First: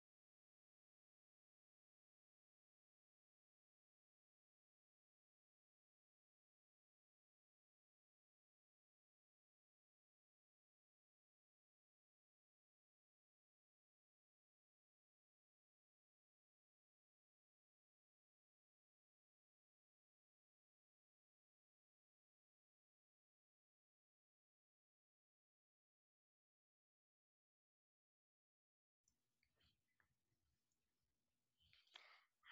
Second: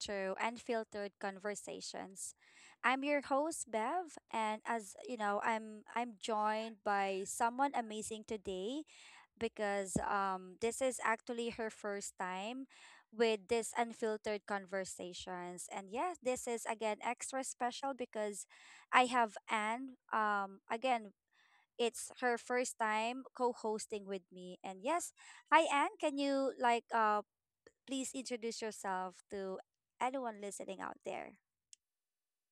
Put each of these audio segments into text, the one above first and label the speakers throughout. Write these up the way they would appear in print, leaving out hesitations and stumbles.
Speaker 1: to Unfiltered Conversations. I'm your host, Bev, and as you know, I'm joined by someone amazing today because this is actually her first time with this Unfiltered Conversations, and yes, this is again extra special because I have Anne. Again, it's her first time co-hosting with me, and yes, hi Anne, can you Please introduce yourself to anyone listening out there.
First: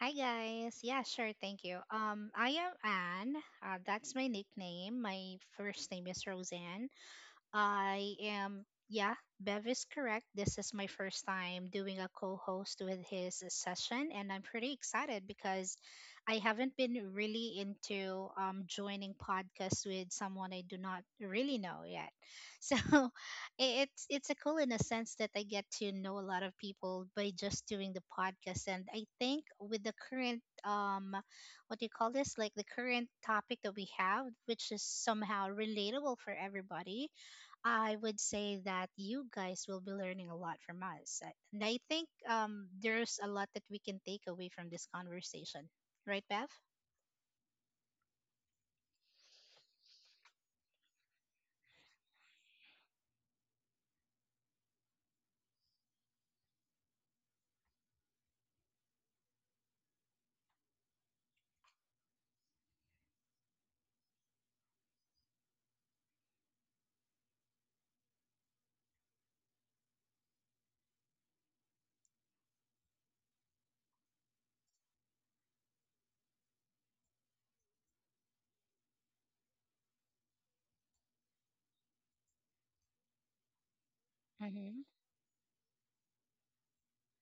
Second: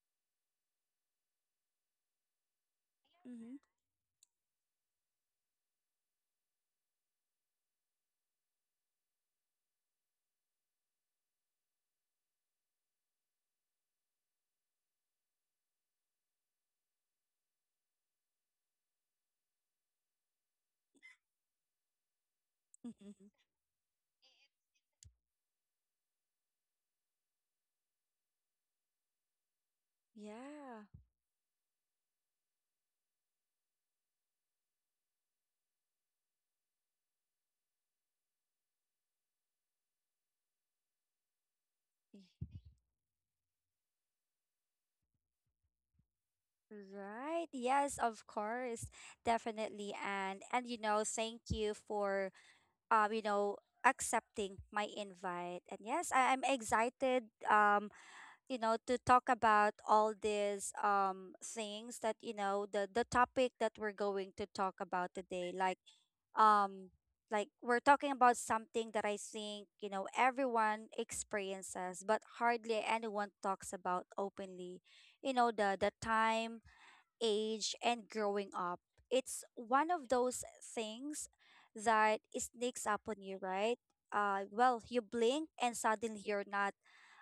Speaker 2: Hi guys. Yeah, sure. Thank you. I am Anne.
Speaker 1: Mm-hmm.
Speaker 2: That's my nickname. My first name is Roseanne. I am, yeah, Bev is correct. This is my first time doing a co host with his session, and I'm pretty excited because I haven't been really into joining podcasts with someone I do not really know yet. So i- it's a cool in a sense that I get to know a lot of people by just doing the podcast, and I think with the current
Speaker 1: Yeah.
Speaker 2: what do you call this? Like the current topic that we have, which is somehow relatable for everybody, I would say that you guys will be learning a lot from us. And I think there's a lot that we can take away from this conversation. Right, Bev?
Speaker 1: Right. Yes, of course. Definitely. And you know, thank you for you know, accepting my invite. And yes, I'm excited, you know, to talk about all these things that, you know, the topic that we're going to talk about today. Um like we're talking about something that I think, you know, everyone experiences, but hardly anyone talks about openly. You know, the time, age and growing up. It's one of those things that sneaks up on you, right? Uh
Speaker 2: Mm-hmm.
Speaker 1: well, you blink and suddenly you're not,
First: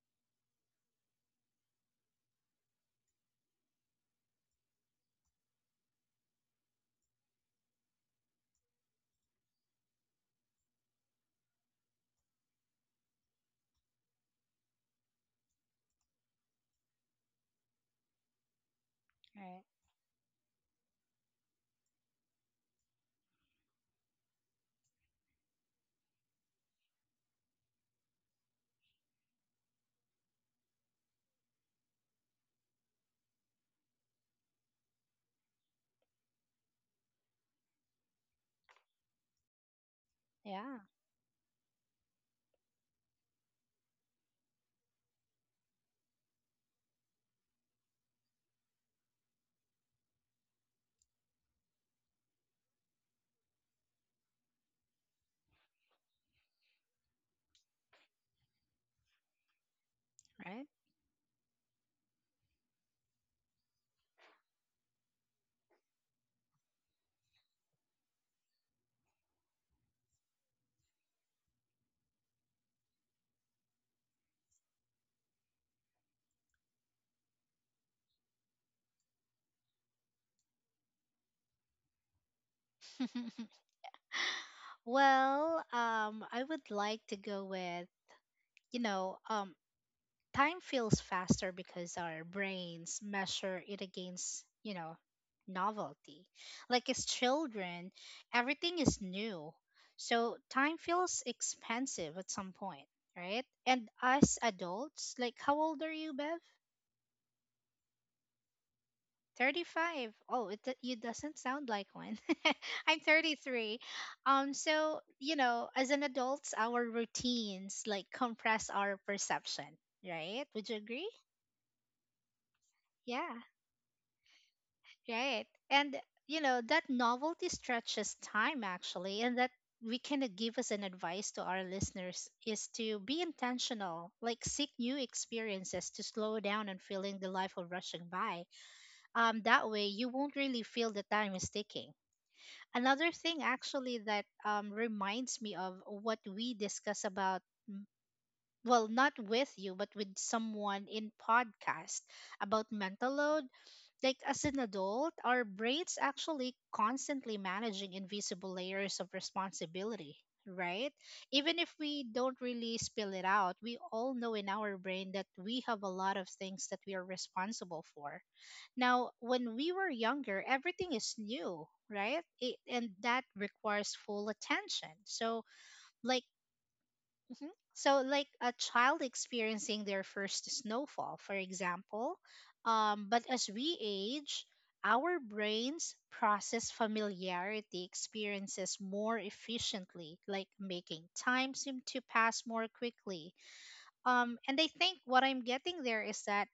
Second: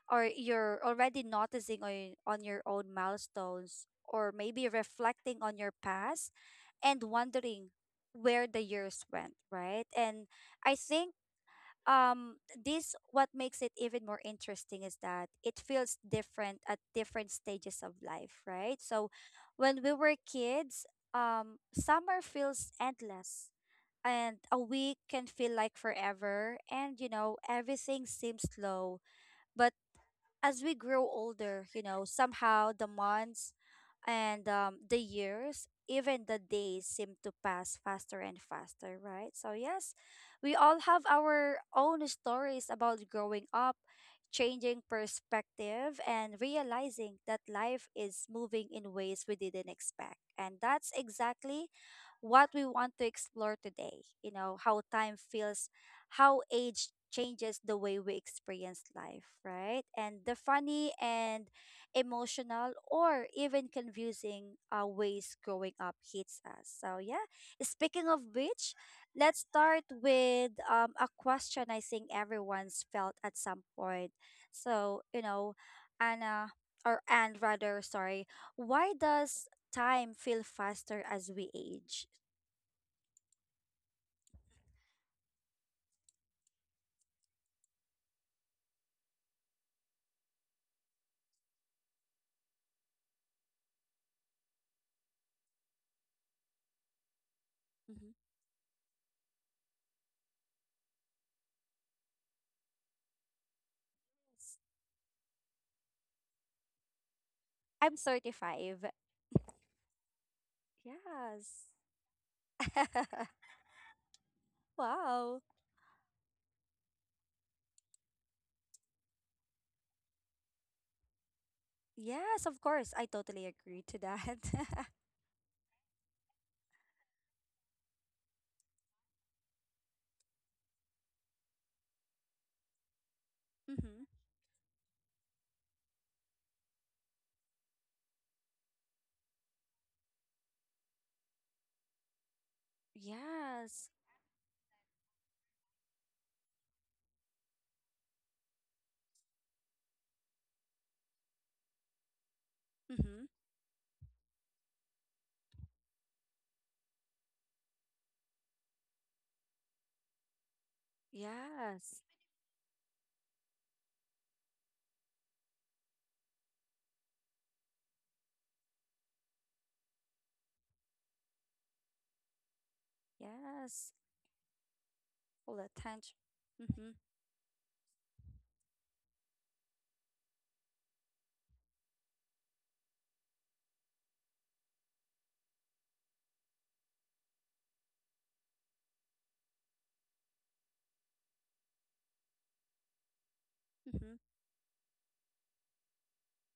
Speaker 1: or you're already noticing on your own milestones, or maybe reflecting on your past and wondering where the years went, right? And i think um this what makes it even more interesting is that it feels different at different stages of life, right? So
Speaker 2: Right.
Speaker 1: when we were kids, summer feels endless, and a week can feel like forever, and you know, everything seems slow. But as we grow older, you know, somehow the months and, the years, even the days seem to pass faster and faster, right? So, yes, we all
Speaker 2: Yeah,
Speaker 1: have our own stories about growing up, changing perspective, and realizing that life is moving in ways we didn't expect. And that's exactly what we want to explore today. You know, how time feels, how age changes the way we experience life, right? And the
Speaker 2: right?
Speaker 1: funny and emotional, or even confusing ways growing up hits us. So, yeah, speaking of which, let's start with a question I think everyone's felt at some point. So, you know, Anna, or and rather, sorry, why does time feel faster as we age?
Speaker 2: Well, I would like to go with, you know, um, time feels faster because our brains measure it against, you know, novelty. Like as children,
Speaker 1: Mhm.
Speaker 2: everything is new. So time feels expensive at some point, right? And us adults, like how old are you, Bev?
Speaker 1: I'm 35.
Speaker 2: 35. Oh, it, do- you doesn't
Speaker 1: Yes.
Speaker 2: sound like one. I'm 33. You
Speaker 1: Wow.
Speaker 2: know, as an adults, our routines like compress our perception, right? Would you agree?
Speaker 1: Yes, of course. I
Speaker 2: Yeah.
Speaker 1: totally agree to that.
Speaker 2: Right. And, you know, that novelty stretches time actually. And that we can give as an advice to our listeners is to be intentional,
Speaker 1: Mm-hmm.
Speaker 2: like seek new experiences to slow down and feeling the life of rushing by. That way, you won't really feel the time is ticking. Another thing
Speaker 1: Yes.
Speaker 2: actually that reminds me of what we discuss about. mm, Well, not with you, but with someone in podcast about mental
Speaker 1: Mm-hmm.
Speaker 2: load, like as an adult, our brains actually constantly managing invisible layers of responsibility, right? Even if
Speaker 1: Yes.
Speaker 2: we don't really spill it out, we all know in our brain that we have a lot of things that we are responsible for. Now, when we were younger, everything is new, right? It, and that
Speaker 1: Yes.
Speaker 2: requires full attention. So,
Speaker 1: All attention.
Speaker 2: like
Speaker 1: Mm-hmm.
Speaker 2: Mhm. So, like a child experiencing their first snowfall, for example. But as we age, our brains process familiarity experiences more efficiently, like making time seem to pass more quickly.
Speaker 1: Mm-hmm.
Speaker 2: And I think what I'm getting there is that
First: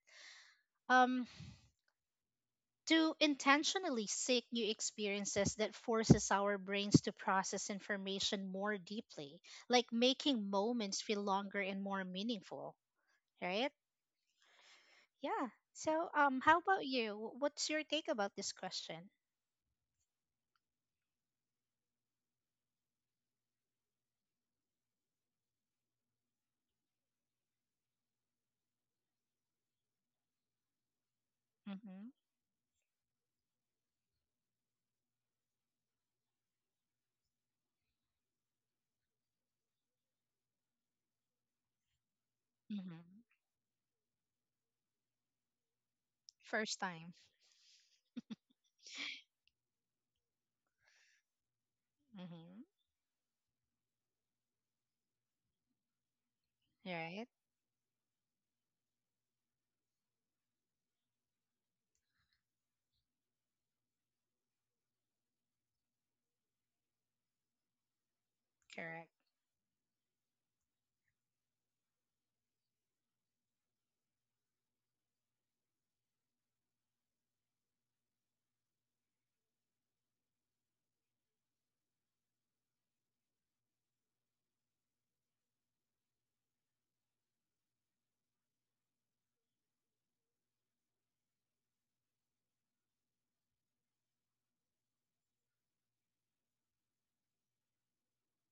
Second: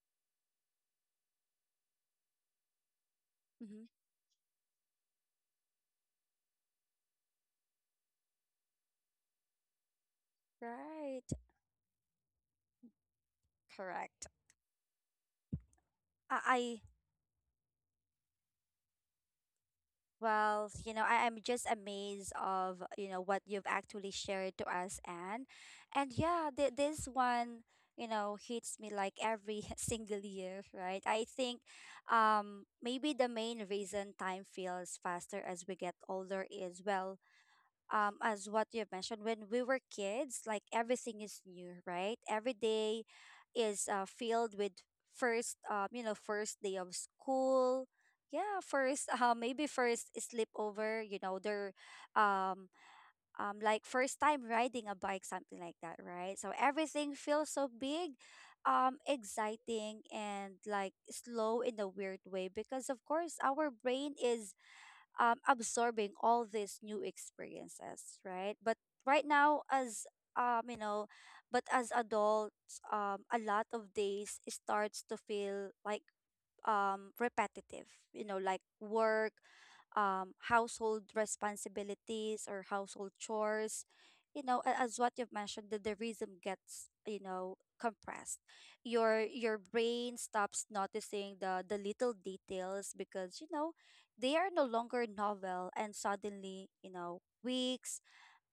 Speaker 2: um, to
Speaker 1: Mm-hmm.
Speaker 2: intentionally seek new experiences that forces our brains to process information more deeply, like making moments feel
Speaker 1: Right.
Speaker 2: longer and more meaningful, right?
Speaker 1: Correct.
Speaker 2: Yeah. So, how
Speaker 1: I
Speaker 2: about you? What's your take about this question?
Speaker 1: Well, you know, I am just amazed of, you know, what you've actually shared to us, Anne. And yeah, th this one, you know, hits me like every single year, right? I think
Speaker 2: Mm-hmm.
Speaker 1: maybe the main reason time feels faster as we get older is, well, as what you mentioned, when we were kids, like everything is new, right? Every day
Speaker 2: Mm-hmm.
Speaker 1: is filled with first, you know, first day
Speaker 2: First
Speaker 1: of
Speaker 2: time.
Speaker 1: school. Yeah, first, maybe first sleepover, you know, their,
Speaker 2: Mm-hmm.
Speaker 1: um, like first time riding a bike, something like that, right? So everything
Speaker 2: Right.
Speaker 1: feels so big, exciting and like slow in a weird way, because of course our brain is, absorbing all these new experiences, right? But
Speaker 2: Correct.
Speaker 1: right now, as, you know, but as adults, a lot of days starts to feel like repetitive, you know, like work, household responsibilities or household chores. You know, as what you've mentioned, that the rhythm gets, you know, compressed. Your brain stops noticing the little details, because you know, they are no longer novel, and suddenly, you know, weeks,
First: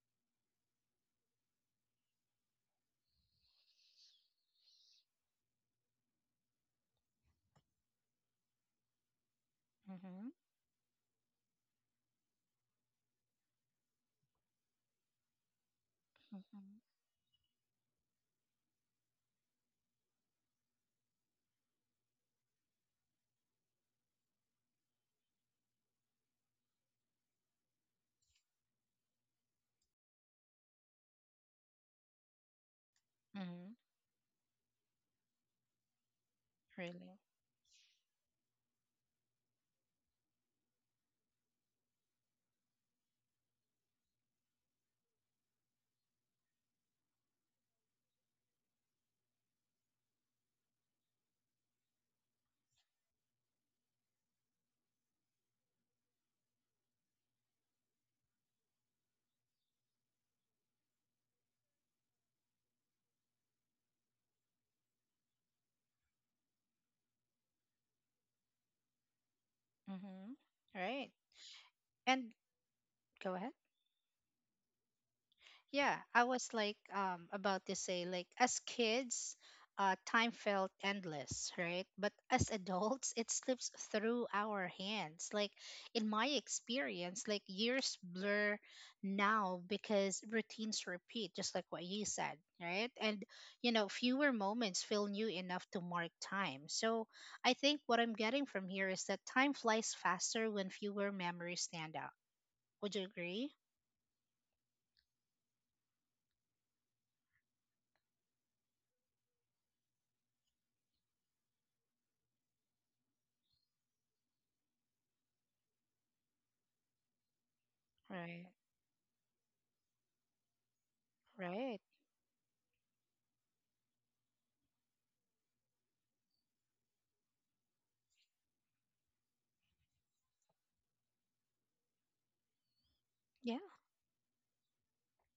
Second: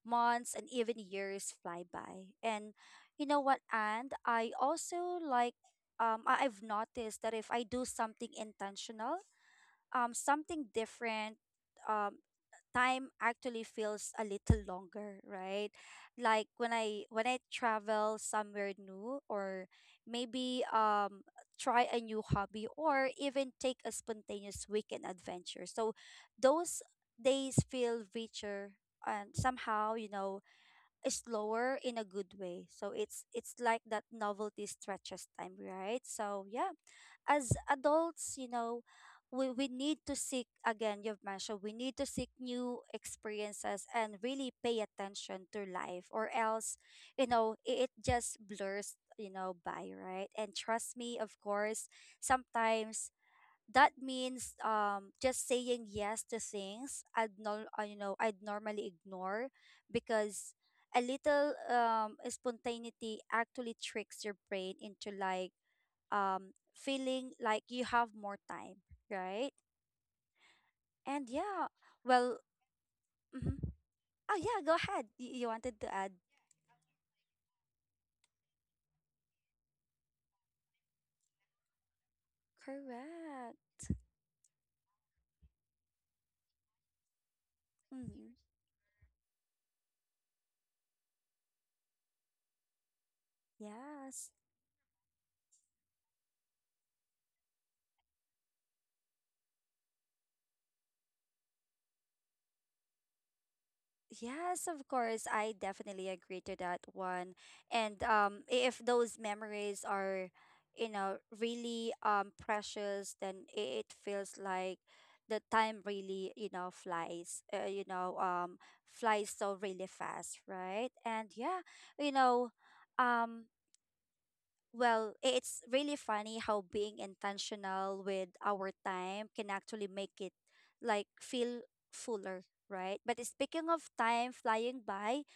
Speaker 1: months and even years fly by. And you know what? And I also like, I've noticed that if I do something intentional,
Speaker 2: Mm-hmm.
Speaker 1: something different, um time actually feels a little longer, right? Like when
Speaker 2: Mm-hmm.
Speaker 1: I travel somewhere new, or maybe try a new hobby, or even take a spontaneous weekend adventure. So those days feel richer and somehow, you know, slower in a good way. So it's
Speaker 2: Mm-hmm.
Speaker 1: like that novelty stretches time, right? So yeah,
Speaker 2: Really.
Speaker 1: as adults, you know, we need to seek, again, you've mentioned, we need to seek new experiences and really pay attention to life, or else, you know, it just blurs, you know, by, right? And trust me, of course, sometimes that means just saying yes to things I'd no, you know, I'd normally ignore, because a little spontaneity actually tricks your brain into like feeling like you have more time, right?
Speaker 2: Mm-hmm. Right.
Speaker 1: And yeah,
Speaker 2: And
Speaker 1: well,
Speaker 2: go ahead.
Speaker 1: mm-hmm. Oh yeah, go ahead. You wanted to
Speaker 2: Yeah,
Speaker 1: add?
Speaker 2: I was like about to say like as kids, time felt endless, right? But as adults, it
Speaker 1: Correct.
Speaker 2: slips through our hands. Like in my experience, like years
Speaker 1: Hmm.
Speaker 2: blur now because routines repeat just like what you said, right? And you know,
Speaker 1: Yes.
Speaker 2: fewer moments feel new enough to mark time. So, I think what I'm getting from here is that time flies faster when fewer memories stand out. Would you agree?
Speaker 1: Yes, of course. I definitely agree to that one. And if those memories are, you know, really precious, then it feels like the time really, you know, flies. You know,
Speaker 2: Right.
Speaker 1: flies so really fast, right? And yeah,
Speaker 2: Right.
Speaker 1: you know, um. Well, it's really funny how being intentional with our time can actually make it like feel fuller, right? But
Speaker 2: Yeah.
Speaker 1: speaking of time flying by,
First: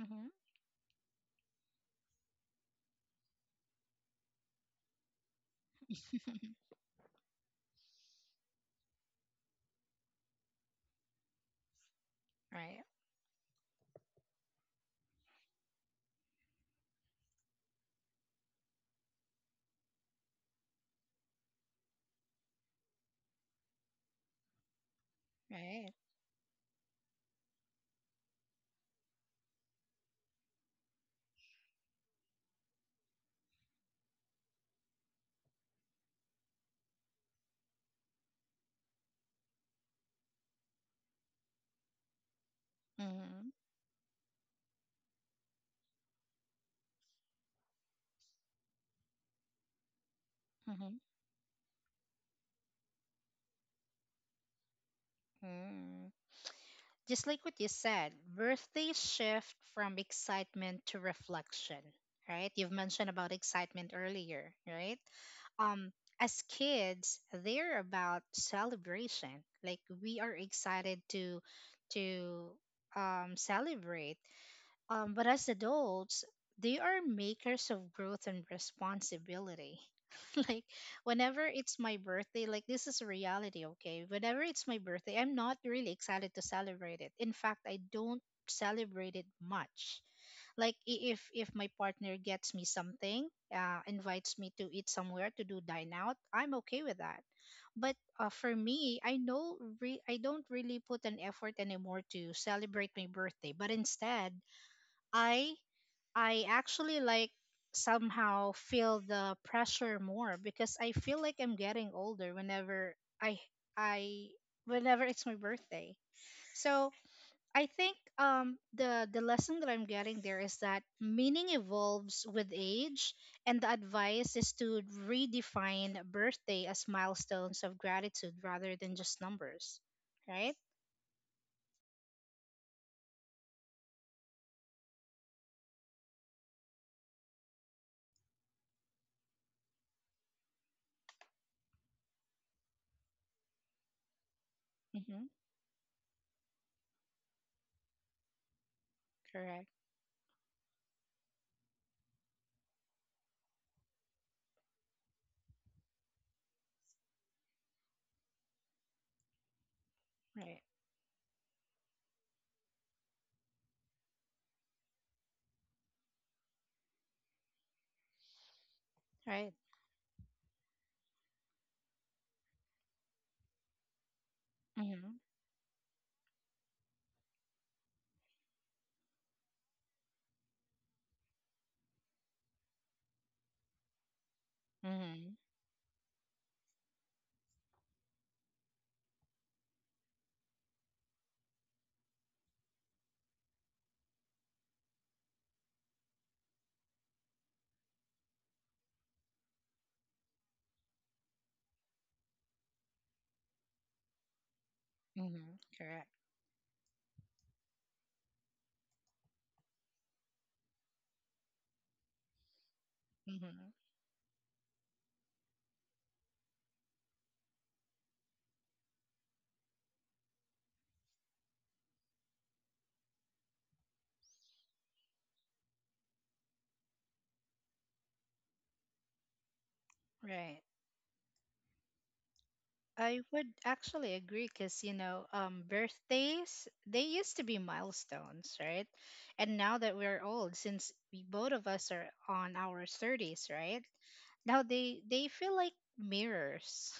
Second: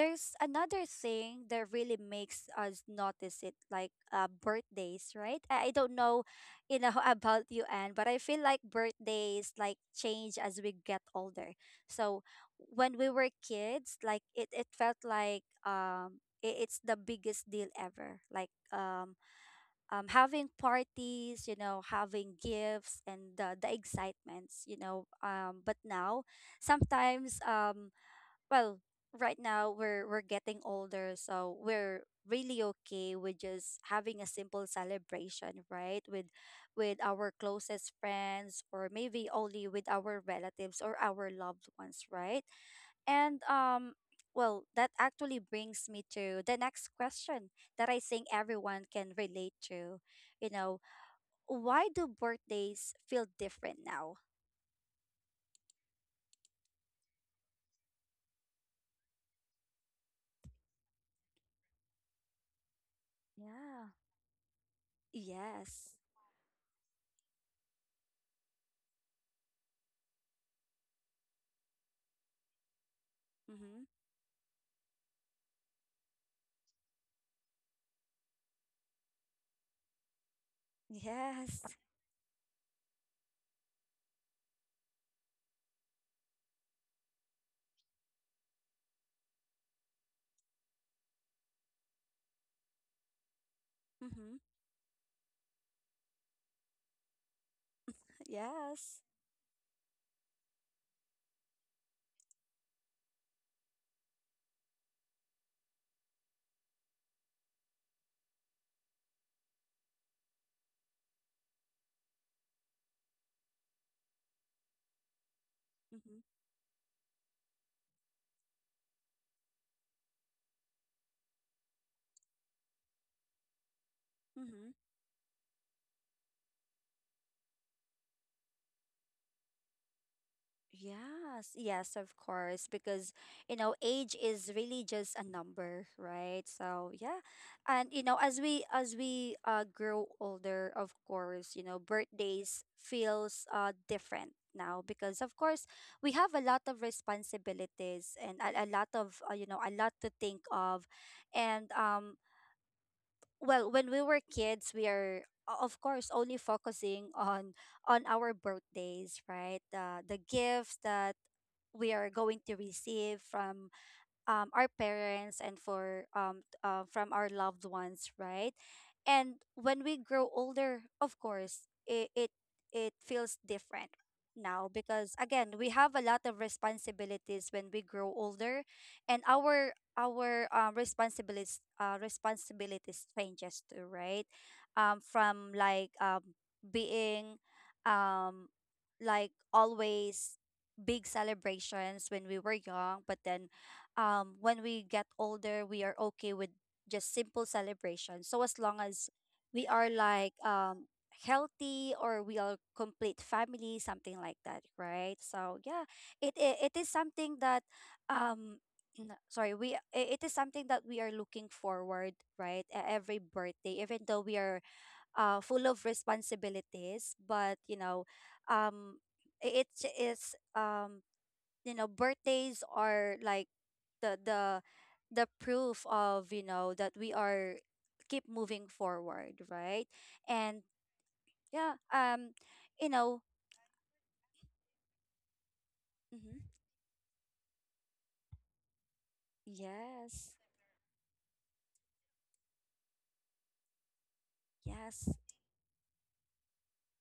Speaker 2: Mm-hmm.
Speaker 1: another thing that really makes us notice it, like birthdays, right? I don't know, you know, about you, Anne, but I feel like birthdays like change as we get older. So
Speaker 2: Right.
Speaker 1: when we were kids, like it felt like it's the biggest deal ever. Like having parties, you know, having gifts and the excitements, you know. But
Speaker 2: Right.
Speaker 1: now, sometimes, well, right now we're getting older, so we're really okay with just having a simple celebration, right? With our closest friends, or maybe only with our relatives or our loved ones, right? And
Speaker 2: Mm-hmm.
Speaker 1: well, that actually brings me to the next question that I think everyone can relate to. You know,
Speaker 2: Mm-hmm.
Speaker 1: why do birthdays feel different now?
Speaker 2: Mm. Just like what you said, birthdays shift from excitement to reflection, right? You've mentioned about
Speaker 1: Yeah.
Speaker 2: excitement earlier, right? Um,
Speaker 1: Yes.
Speaker 2: as kids, they're about celebration. Like we are excited to
Speaker 1: Mm-hmm.
Speaker 2: celebrate. But as adults, they are makers of growth and responsibility. Like, whenever
Speaker 1: Yes.
Speaker 2: it's my birthday, like, this is reality, okay? Whenever it's my birthday, I'm not really excited to celebrate it. In fact, I don't celebrate it much. Like, if my partner gets me something,
Speaker 1: Mm-hmm.
Speaker 2: invites me to eat somewhere to do dine out, I'm okay with that. But for me,
Speaker 1: Yes.
Speaker 2: I know I don't really put an effort anymore to celebrate my birthday. But instead, I I actually like somehow feel the pressure more because I feel like I'm getting older whenever I I whenever it's my birthday.
Speaker 1: Mm-hmm.
Speaker 2: So I think the lesson that I'm getting there is that meaning evolves with age, and the advice is
Speaker 1: Mm-hmm.
Speaker 2: to redefine birthday as milestones of gratitude rather than just numbers. Right?
Speaker 1: Yes, yes, of course, because you know, age is really just a number, right? So yeah, and you know, as we grow older, of course, you know, birthdays feels different now, because
Speaker 2: Mhm.
Speaker 1: of course we have a lot of responsibilities and a lot of you know,
Speaker 2: Correct.
Speaker 1: a lot to think of, and well, when we were kids, we are of course only focusing on our birthdays, right? the
Speaker 2: Right.
Speaker 1: gifts that we are going to receive from our parents and for from our loved ones, right? And
Speaker 2: Right.
Speaker 1: when we grow older, of course, it feels different now, because
Speaker 2: Mhm.
Speaker 1: again we have a lot of responsibilities when we grow older, and our responsibilities changes too, right?
Speaker 2: Mhm.
Speaker 1: From like being um, like always big celebrations when we were young, but then when we get older, we are okay with just simple celebration. So as long as we are like healthy or we are complete family, something like that, right? So
Speaker 2: Mhm.
Speaker 1: yeah,
Speaker 2: Correct.
Speaker 1: it is something that um it is something that we are looking forward, right, every
Speaker 2: Mm-hmm.
Speaker 1: birthday, even though we are full of responsibilities, but you know um I- it's you know birthdays are like the the the proof of, you know, that we are keep moving forward, right?
Speaker 2: Right.
Speaker 1: And yeah you
Speaker 2: I
Speaker 1: know
Speaker 2: would actually agree because, you know,
Speaker 1: mhm,
Speaker 2: birthdays, they used to be milestones, right? And now that we're
Speaker 1: yes.
Speaker 2: old, since we, both of us are on our 30s, right? Now
Speaker 1: Yes.
Speaker 2: they feel like mirrors.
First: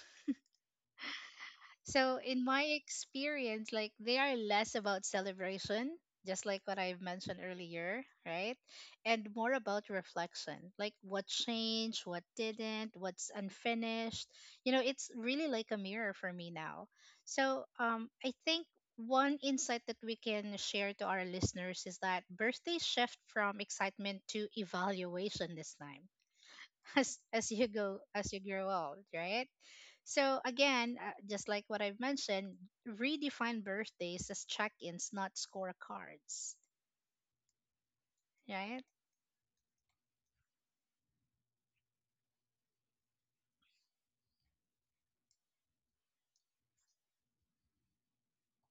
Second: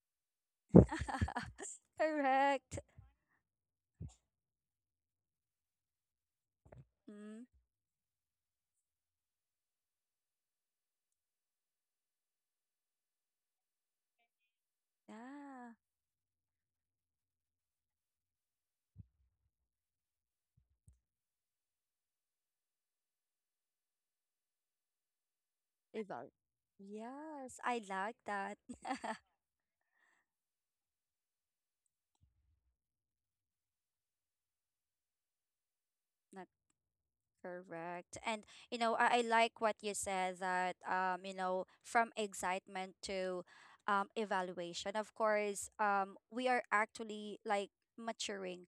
Speaker 2: So, in my
Speaker 1: Correct.
Speaker 2: experience, like they are less about celebration, just like what I've mentioned
Speaker 1: Mm,
Speaker 2: earlier, right? And more about reflection, like what changed, what didn't, what's unfinished. You know, it's really like
Speaker 1: yeah.
Speaker 2: a mirror for me now. So, I think one insight that we can share to our listeners is that birthdays shift from excitement to evaluation this time
Speaker 1: Evolve.
Speaker 2: as
Speaker 1: Yes,
Speaker 2: you
Speaker 1: I
Speaker 2: go
Speaker 1: like
Speaker 2: as you
Speaker 1: that.
Speaker 2: grow old, right? So again, just like what I've mentioned, redefine birthdays as check-ins, not scorecards,
Speaker 1: Correct. And you
Speaker 2: right?
Speaker 1: know, I like what you said that you know, from excitement to evaluation. Of course, we are actually like maturing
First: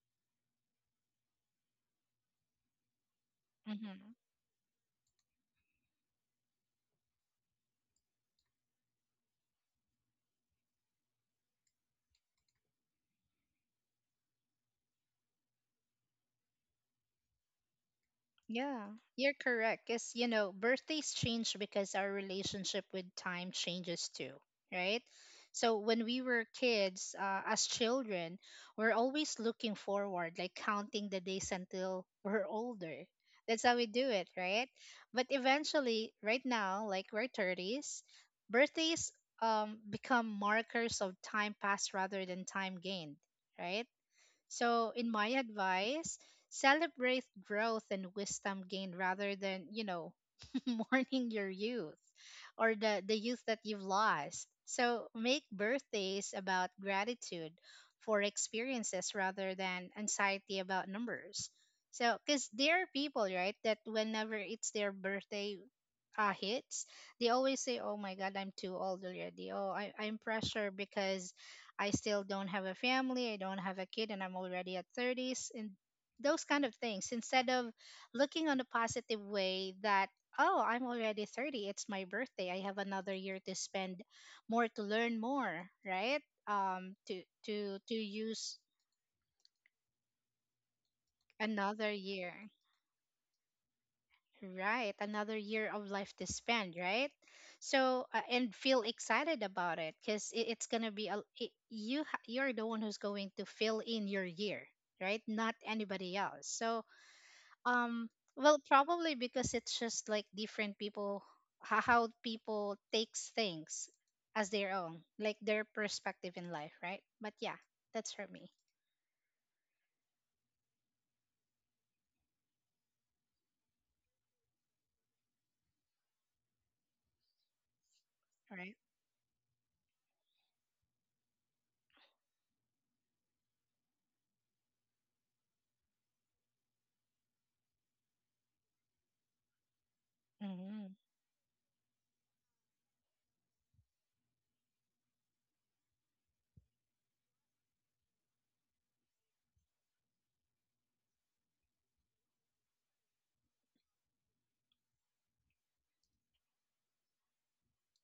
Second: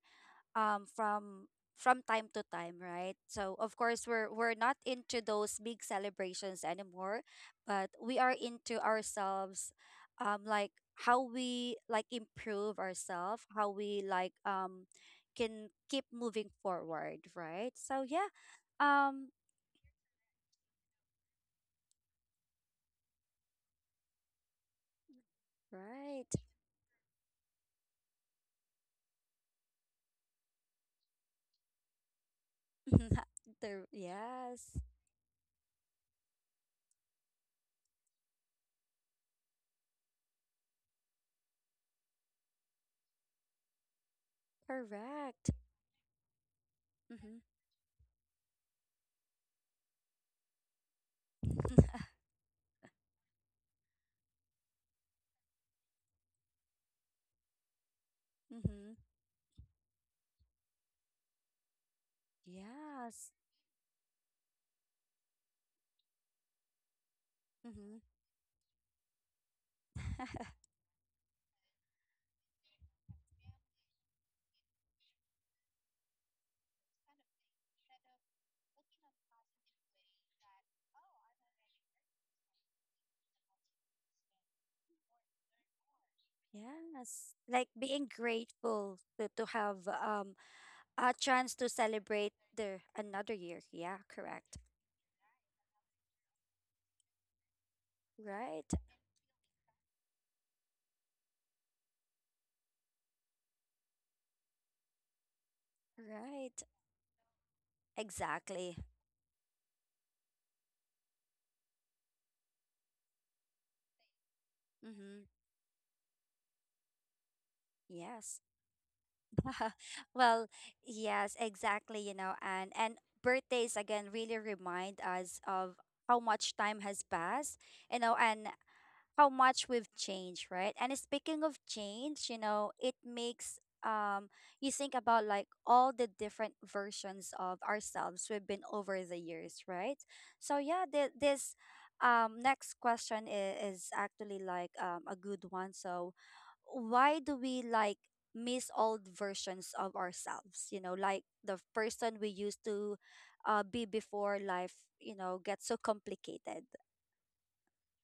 Speaker 1: um from from time to time, right? So of
Speaker 2: Hmm.
Speaker 1: course we're not into those big celebrations anymore, but we are into ourselves um, like how we like improve ourselves, how we like can keep moving forward, right? So yeah
Speaker 2: Yeah,
Speaker 1: um
Speaker 2: you're correct. Because, you know, birthdays change because our relationship with time changes too, right? So when we
Speaker 1: right.
Speaker 2: were kids, as children, we're always looking forward, like counting the days until we're older. That's how
Speaker 1: The,
Speaker 2: we do it, right?
Speaker 1: yes.
Speaker 2: But eventually, right now, like we're 30s, birthdays become markers of time passed rather than time gained, right? So, in my
Speaker 1: Correct.
Speaker 2: advice, celebrate
Speaker 1: Mm-hmm.
Speaker 2: growth and wisdom gained rather than, you know, mourning your youth or the youth that you've lost. So, make birthdays about gratitude for
Speaker 1: Mm-hmm.
Speaker 2: experiences rather than anxiety about numbers. So, because there are people,
Speaker 1: Yes.
Speaker 2: right, that whenever it's their birthday, hits, they always say, "Oh
Speaker 1: Mm-hmm.
Speaker 2: my God, I'm too old already. Oh, I, I'm pressure because I still don't have a family, I don't have a kid, and I'm already at 30s." And those kind of things. Instead of looking on a positive way that, "Oh, I'm already 30. It's my birthday. I have another year to spend more to learn more, right? To
Speaker 1: Yes, like
Speaker 2: to to
Speaker 1: being
Speaker 2: use
Speaker 1: grateful to have a chance to
Speaker 2: another
Speaker 1: celebrate
Speaker 2: year."
Speaker 1: the another year. Yeah, correct.
Speaker 2: Right, another year of life to spend, right? So and
Speaker 1: Right,
Speaker 2: feel excited about it because it, it's gonna be a it, you're the one who's going to fill in your year, right? Not anybody else.
Speaker 1: right,
Speaker 2: So um, well,
Speaker 1: exactly.
Speaker 2: probably because it's just like different people how people takes things as their own,
Speaker 1: Mm-hmm.
Speaker 2: like their perspective in life, right? But yeah, that's for
Speaker 1: Yes.
Speaker 2: me,
Speaker 1: Well, yes, exactly. You know, and birthdays again really remind us of how much time has passed. You know, and
Speaker 2: right?
Speaker 1: how much we've changed, right? And speaking of change, you know, it makes um you think about like all the different versions of ourselves we've been over the years, right? So yeah,
Speaker 2: Mm-hmm.
Speaker 1: this next question is, actually like a good one. So why do we like miss old versions of ourselves? You know, like the person we used to be before life, you know, gets so complicated.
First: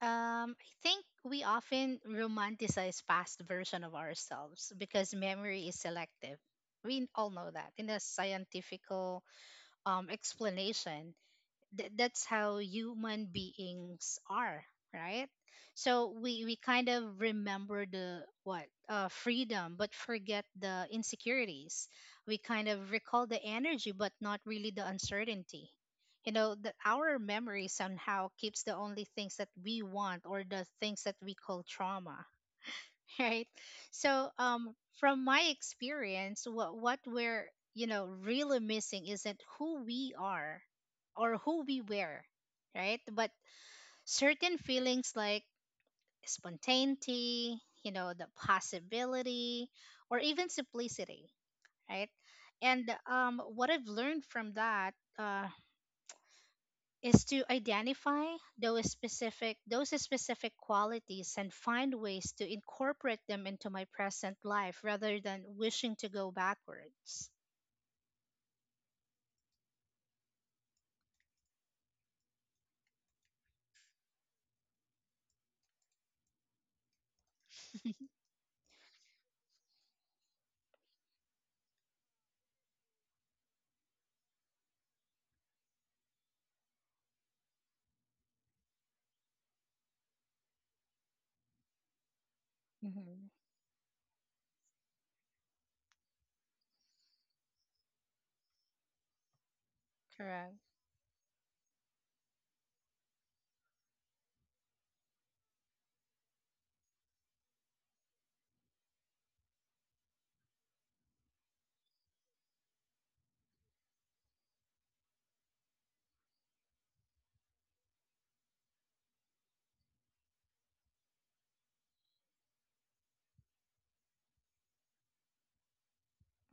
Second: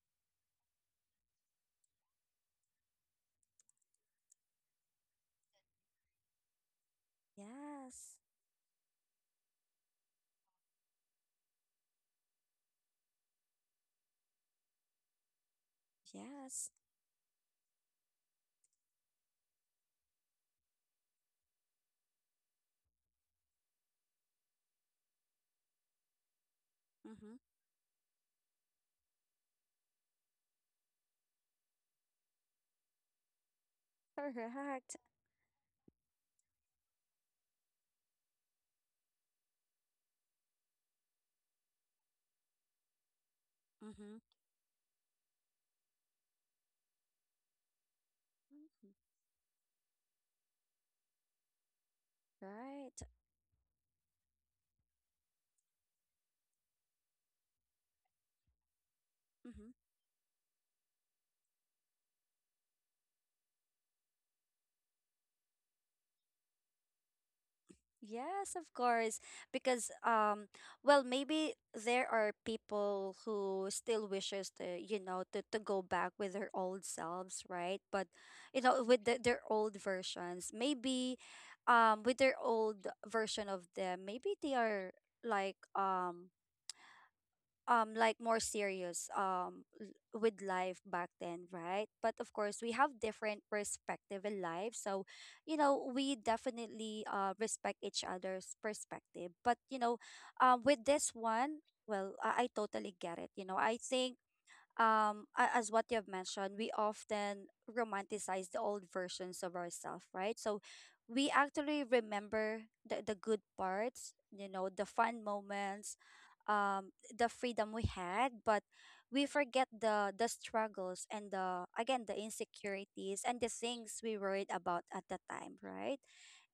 Speaker 2: I think we often romanticize past version of ourselves because memory is selective. We all know that in a
Speaker 1: Yes.
Speaker 2: scientific explanation. That's how human beings are, right? So we
Speaker 1: Yes.
Speaker 2: kind of remember the what freedom, but forget the insecurities. We kind of recall the energy, but not really the uncertainty. You know, the, our
Speaker 1: Mm-hmm.
Speaker 2: memory somehow keeps the only things that we want or the things that we call trauma right? So,
Speaker 1: Correct.
Speaker 2: from my experience, what we're you know really missing isn't who we are or who we were, right? But
Speaker 1: Mm-hmm.
Speaker 2: certain feelings like spontaneity, you know, the
Speaker 1: Mhm.
Speaker 2: possibility, or even simplicity, right? And
Speaker 1: Right.
Speaker 2: what I've learned from that. Is to identify
Speaker 1: Mm-hmm.
Speaker 2: those specific qualities and find ways to incorporate them into my present life rather than wishing to go backwards.
Speaker 1: Yes, of course. Because well maybe there are people who still wishes to, you know, to go back with their old selves, right? But you know, with their old versions, maybe with their old version of them, maybe they are like um like more serious, with life back then, right? But of course we have
Speaker 2: Mm-hmm.
Speaker 1: different perspective in life. So you know we definitely respect each other's perspective, but you know,
Speaker 2: Correct.
Speaker 1: with this one, well, I totally get it, you know. I think as what you've mentioned, we often romanticize the old versions of ourselves, right? So we actually remember the good parts, you know, the fun moments, um the freedom we had, but we forget the struggles and the, again, the insecurities and the things we worried about at the time, right?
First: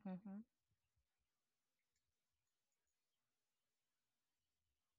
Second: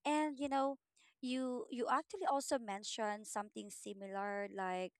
Speaker 1: And
Speaker 2: Mm-hmm.
Speaker 1: you know, you actually also mentioned something similar, like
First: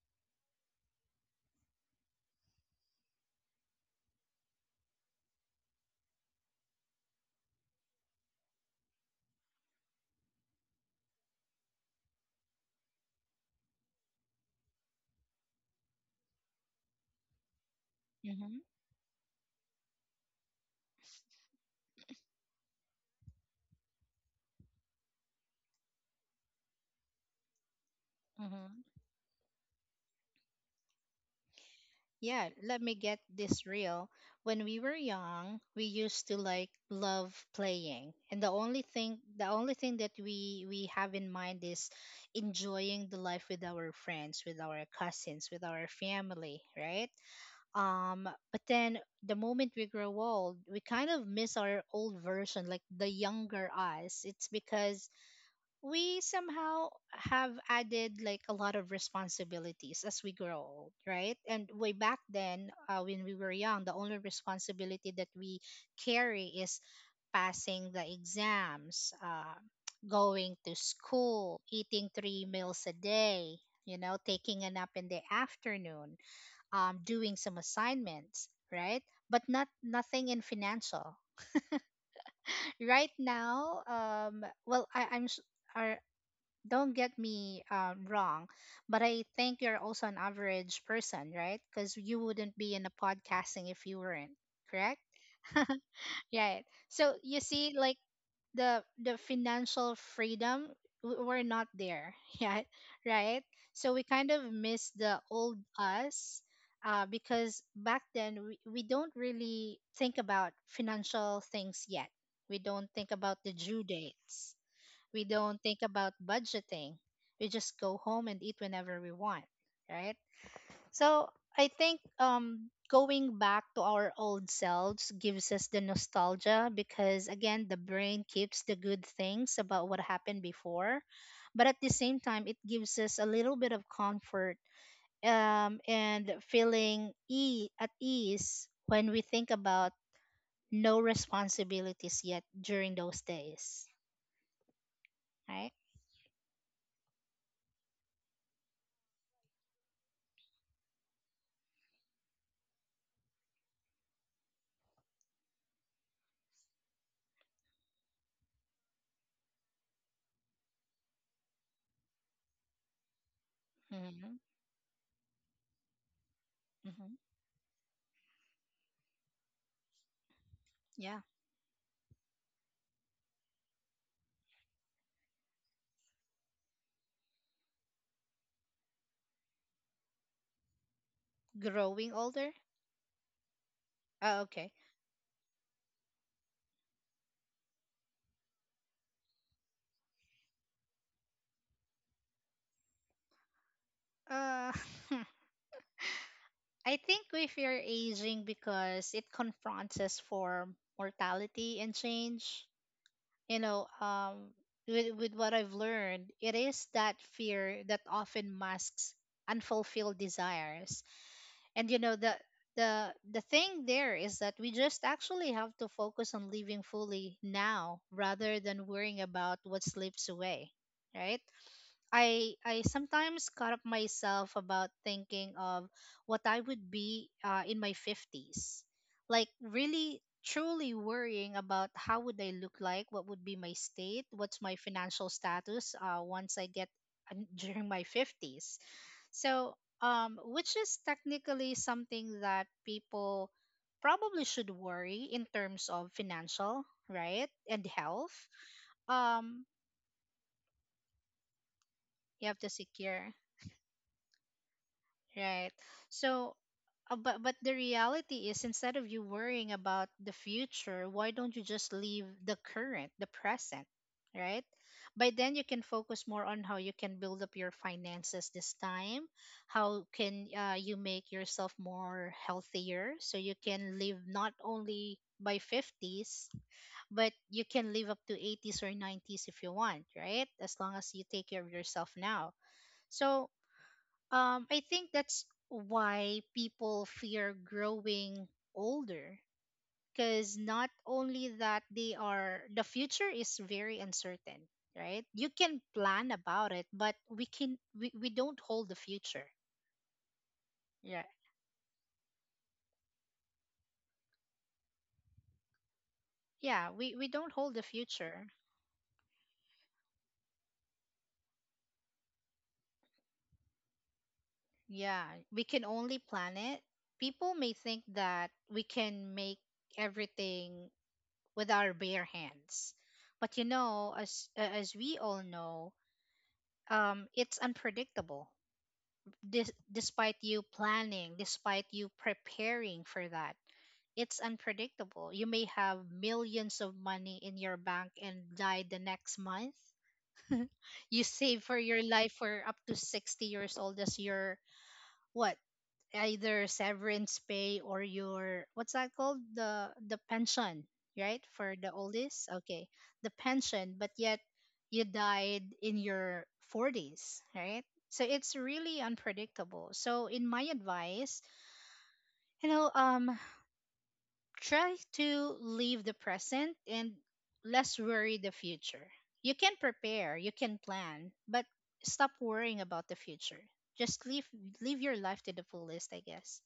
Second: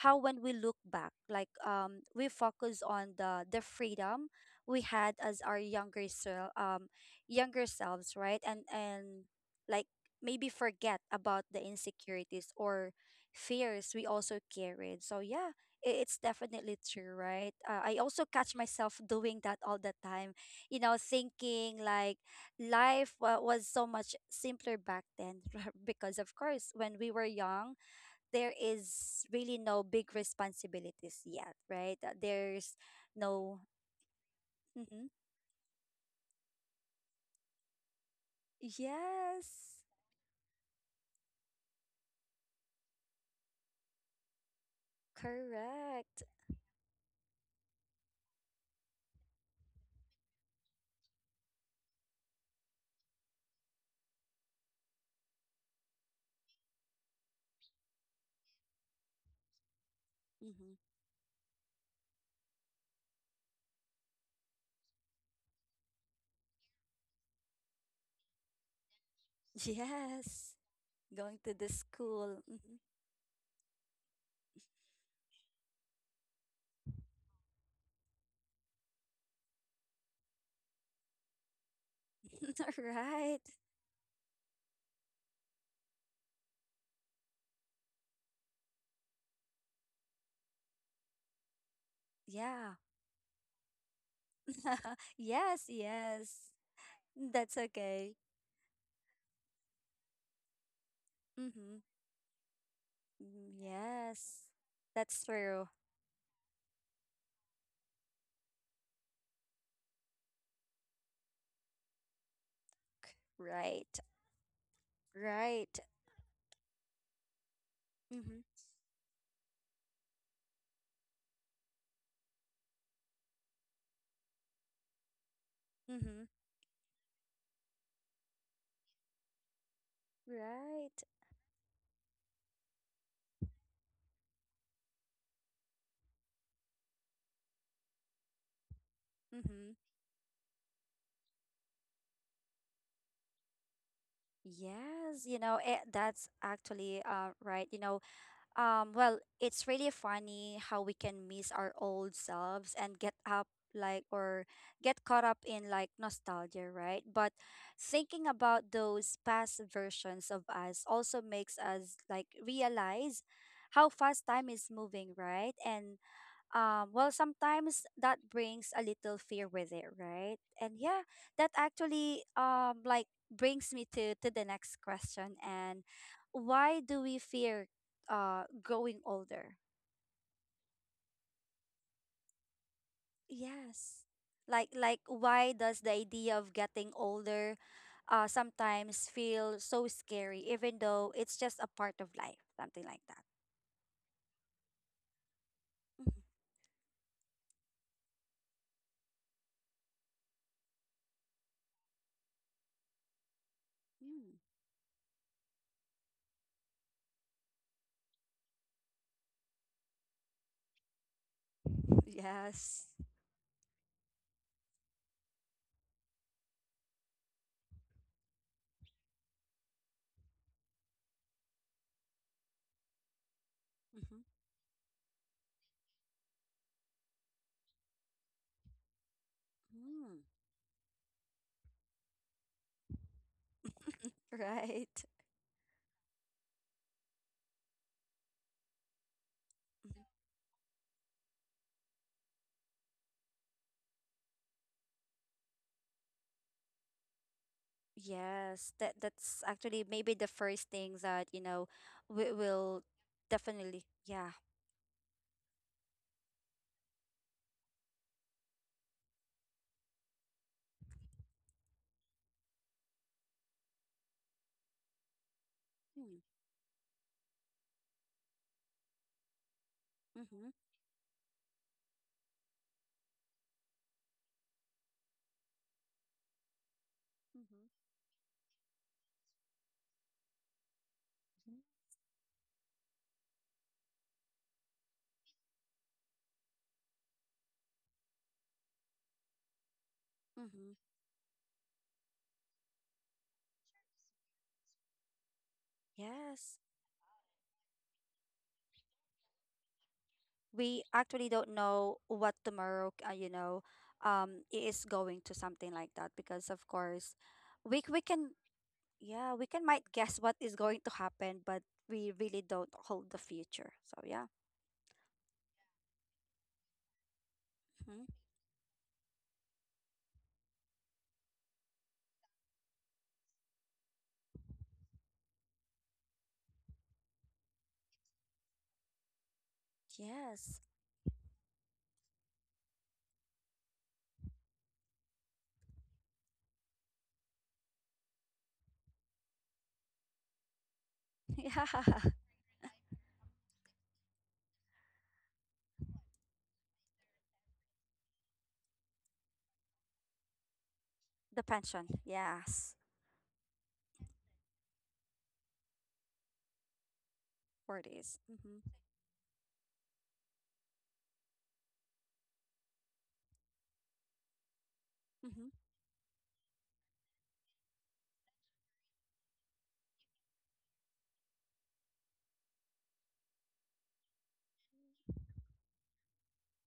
Speaker 1: how when we look back, like we focus on the freedom we had as our younger self younger selves, right? And like maybe forget about the insecurities or fears we also carried. So yeah, it's definitely true, right? I also catch
Speaker 2: Mm-hmm.
Speaker 1: myself doing that all the time, you know, thinking like life wa was so much simpler back then because of course when we were young there
Speaker 2: Mm-hmm.
Speaker 1: is really no big responsibilities yet, right?
Speaker 2: Yeah,
Speaker 1: There's
Speaker 2: let me get
Speaker 1: no.
Speaker 2: this real. When we were
Speaker 1: Hmm.
Speaker 2: young, we used to like love playing, and the only
Speaker 1: Yes,
Speaker 2: thing that we have in mind is enjoying the life with our friends, with our cousins, with our
Speaker 1: correct.
Speaker 2: family, right? Um, but then the moment we grow old we kind of miss our old version, like the younger us. It's because we somehow have added like a lot of responsibilities as we grow
Speaker 1: Hmm.
Speaker 2: old, right? And way back then, when we were young, the only responsibility that we carry is passing the exams,
Speaker 1: Yes,
Speaker 2: going to
Speaker 1: going to
Speaker 2: school,
Speaker 1: the
Speaker 2: eating
Speaker 1: school.
Speaker 2: three
Speaker 1: Mhm.
Speaker 2: meals a day, you know, taking a nap in the afternoon, doing some assignments, right? But not nothing in financial. Right
Speaker 1: Right.
Speaker 2: now, well, I, I'm s- are don't get me wrong, but I think you're also an average person, right? Because you wouldn't
Speaker 1: Yeah.
Speaker 2: be in a podcasting if you weren't, correct?
Speaker 1: Yes, yes.
Speaker 2: Right. So you
Speaker 1: That's
Speaker 2: see, like
Speaker 1: okay.
Speaker 2: the financial freedom, we're not
Speaker 1: Mm-hmm.
Speaker 2: there yet, right?
Speaker 1: Mm,
Speaker 2: So we kind of
Speaker 1: yes,
Speaker 2: miss the
Speaker 1: that's
Speaker 2: old
Speaker 1: true.
Speaker 2: us because back then we don't really think about financial things yet, we don't think about the due
Speaker 1: Right.
Speaker 2: dates, we don't
Speaker 1: Right.
Speaker 2: think about budgeting, we just go home and
Speaker 1: Mm-hmm.
Speaker 2: eat whenever we want, right? So I think going back to our old selves gives us the
Speaker 1: Mm-hmm.
Speaker 2: nostalgia because, again, the brain keeps the good things about what happened before.
Speaker 1: Right.
Speaker 2: But at the same time, it gives us a little bit of comfort and feeling at ease when we think
Speaker 1: Mm-hmm.
Speaker 2: about no responsibilities yet during those days,
Speaker 1: Yes, you know,
Speaker 2: right?
Speaker 1: it, that's actually right. You know, well, it's really funny how we can miss our old selves and get up like or get caught up in like nostalgia, right? But thinking about those past versions of us also makes us like realize how fast
Speaker 2: Hmm.
Speaker 1: time is moving, right? And well,
Speaker 2: Hmm.
Speaker 1: sometimes that brings a little fear with it, right? And yeah,
Speaker 2: Yeah,
Speaker 1: that actually like brings me to the next question. And why do we fear growing older?
Speaker 2: growing older.
Speaker 1: Yes.
Speaker 2: Oh, okay.
Speaker 1: Why does the idea of getting older sometimes feel so scary even though it's just a part of life, something like that?
Speaker 2: Uh,
Speaker 1: Mhm.
Speaker 2: I think we fear aging because it confronts us for mortality and change. You know,
Speaker 1: Mm.
Speaker 2: um, with what I've learned, it is that fear that often masks unfulfilled desires. And you know, the
Speaker 1: Yes.
Speaker 2: the the thing there is that we just actually have to focus on living fully now rather than worrying about what slips away, right? I sometimes caught up myself about thinking of what I would be in my fifties, like
Speaker 1: Hmm.
Speaker 2: really truly worrying about how would I look like, what would be my state, what's my
Speaker 1: Right.
Speaker 2: financial status once I get during my fifties. So,
Speaker 1: Mm-hmm.
Speaker 2: which is technically something that people probably should worry in terms of financial, right, and health.
Speaker 1: Yes, that that's
Speaker 2: Um,
Speaker 1: actually maybe the first thing that, you know, we
Speaker 2: you have to
Speaker 1: will
Speaker 2: secure.
Speaker 1: definitely, yeah.
Speaker 2: Right. So, but the reality is, instead of you worrying about the future, why don't you just leave the current, the present, right? By then, you can focus
Speaker 1: Mm,
Speaker 2: more on how you can build up your finances this time. How can
Speaker 1: mm-hmm,
Speaker 2: you make yourself more healthier so you can live not only by 50s, but you
Speaker 1: mm-hmm,
Speaker 2: can live up to 80s or 90s if you want, right? As long as you take care
Speaker 1: Mhm.
Speaker 2: of yourself now. So I think that's why people fear growing older because not
Speaker 1: Mm-hmm.
Speaker 2: only that they are the future is very uncertain, right? You can plan
Speaker 1: Yes.
Speaker 2: about it, but we don't hold the future.
Speaker 1: We
Speaker 2: Yeah.
Speaker 1: actually don't know what tomorrow, you know, is going to, something like that, because of
Speaker 2: Yeah, we,
Speaker 1: course,
Speaker 2: we don't hold the
Speaker 1: we can,
Speaker 2: future.
Speaker 1: yeah, we can might guess what is going to happen, but we really don't hold the future. So yeah.
Speaker 2: Yeah, we can only plan it. People may
Speaker 1: Mm-hmm.
Speaker 2: think that we can make everything with our bare hands. But you know, as we all know, it's unpredictable. Despite
Speaker 1: Yes.
Speaker 2: you planning, despite you preparing for that, it's unpredictable. You may have millions of money in your bank and die the next month. You save
Speaker 1: Yeah.
Speaker 2: for your life for up to 60 years old as your what either severance pay or your what's that called, the pension,
Speaker 1: The
Speaker 2: right, for
Speaker 1: pension.
Speaker 2: the oldest,
Speaker 1: Yes.
Speaker 2: okay, the pension. But yet you died in your 40s, right?
Speaker 1: Word is.
Speaker 2: So it's
Speaker 1: Mm-hmm.
Speaker 2: really unpredictable. So in my advice, you know um try
Speaker 1: Mm-hmm.
Speaker 2: to live the present and less worry the future. You can prepare, you can plan, but stop worrying about the future. Just live your life to the fullest, I guess.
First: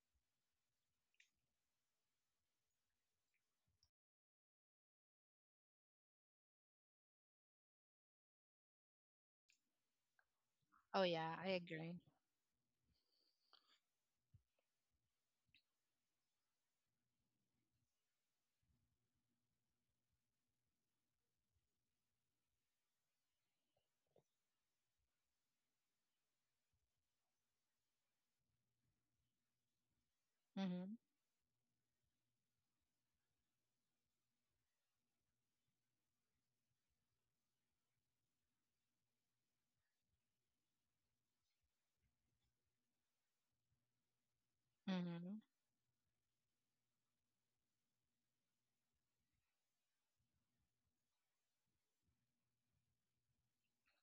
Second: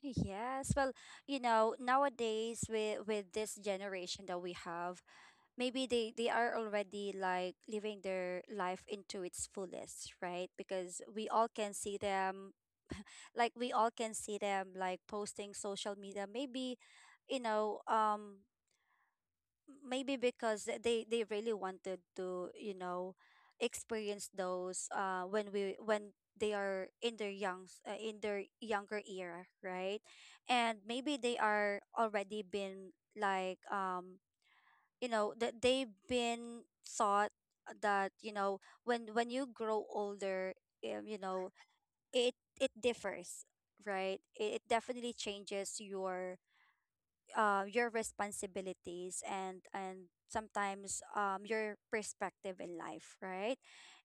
Speaker 1: Yes, well, you know, nowadays with this generation that we have, maybe they are already like living their life into its fullest, right? Because
Speaker 2: Oh
Speaker 1: we
Speaker 2: yeah,
Speaker 1: all
Speaker 2: I
Speaker 1: can see
Speaker 2: agree.
Speaker 1: them, like we all can see them like posting social media. Maybe, you know, maybe because they really wanted to, you know, experience those when we when they are in their youngs, in their younger era, right? And
Speaker 2: Mhm.
Speaker 1: maybe they are already been like you know, that they've been thought that you know, when you grow older, you know, it it differs, right? It definitely
Speaker 2: Mhm.
Speaker 1: changes your responsibilities and sometimes your perspective in life, right?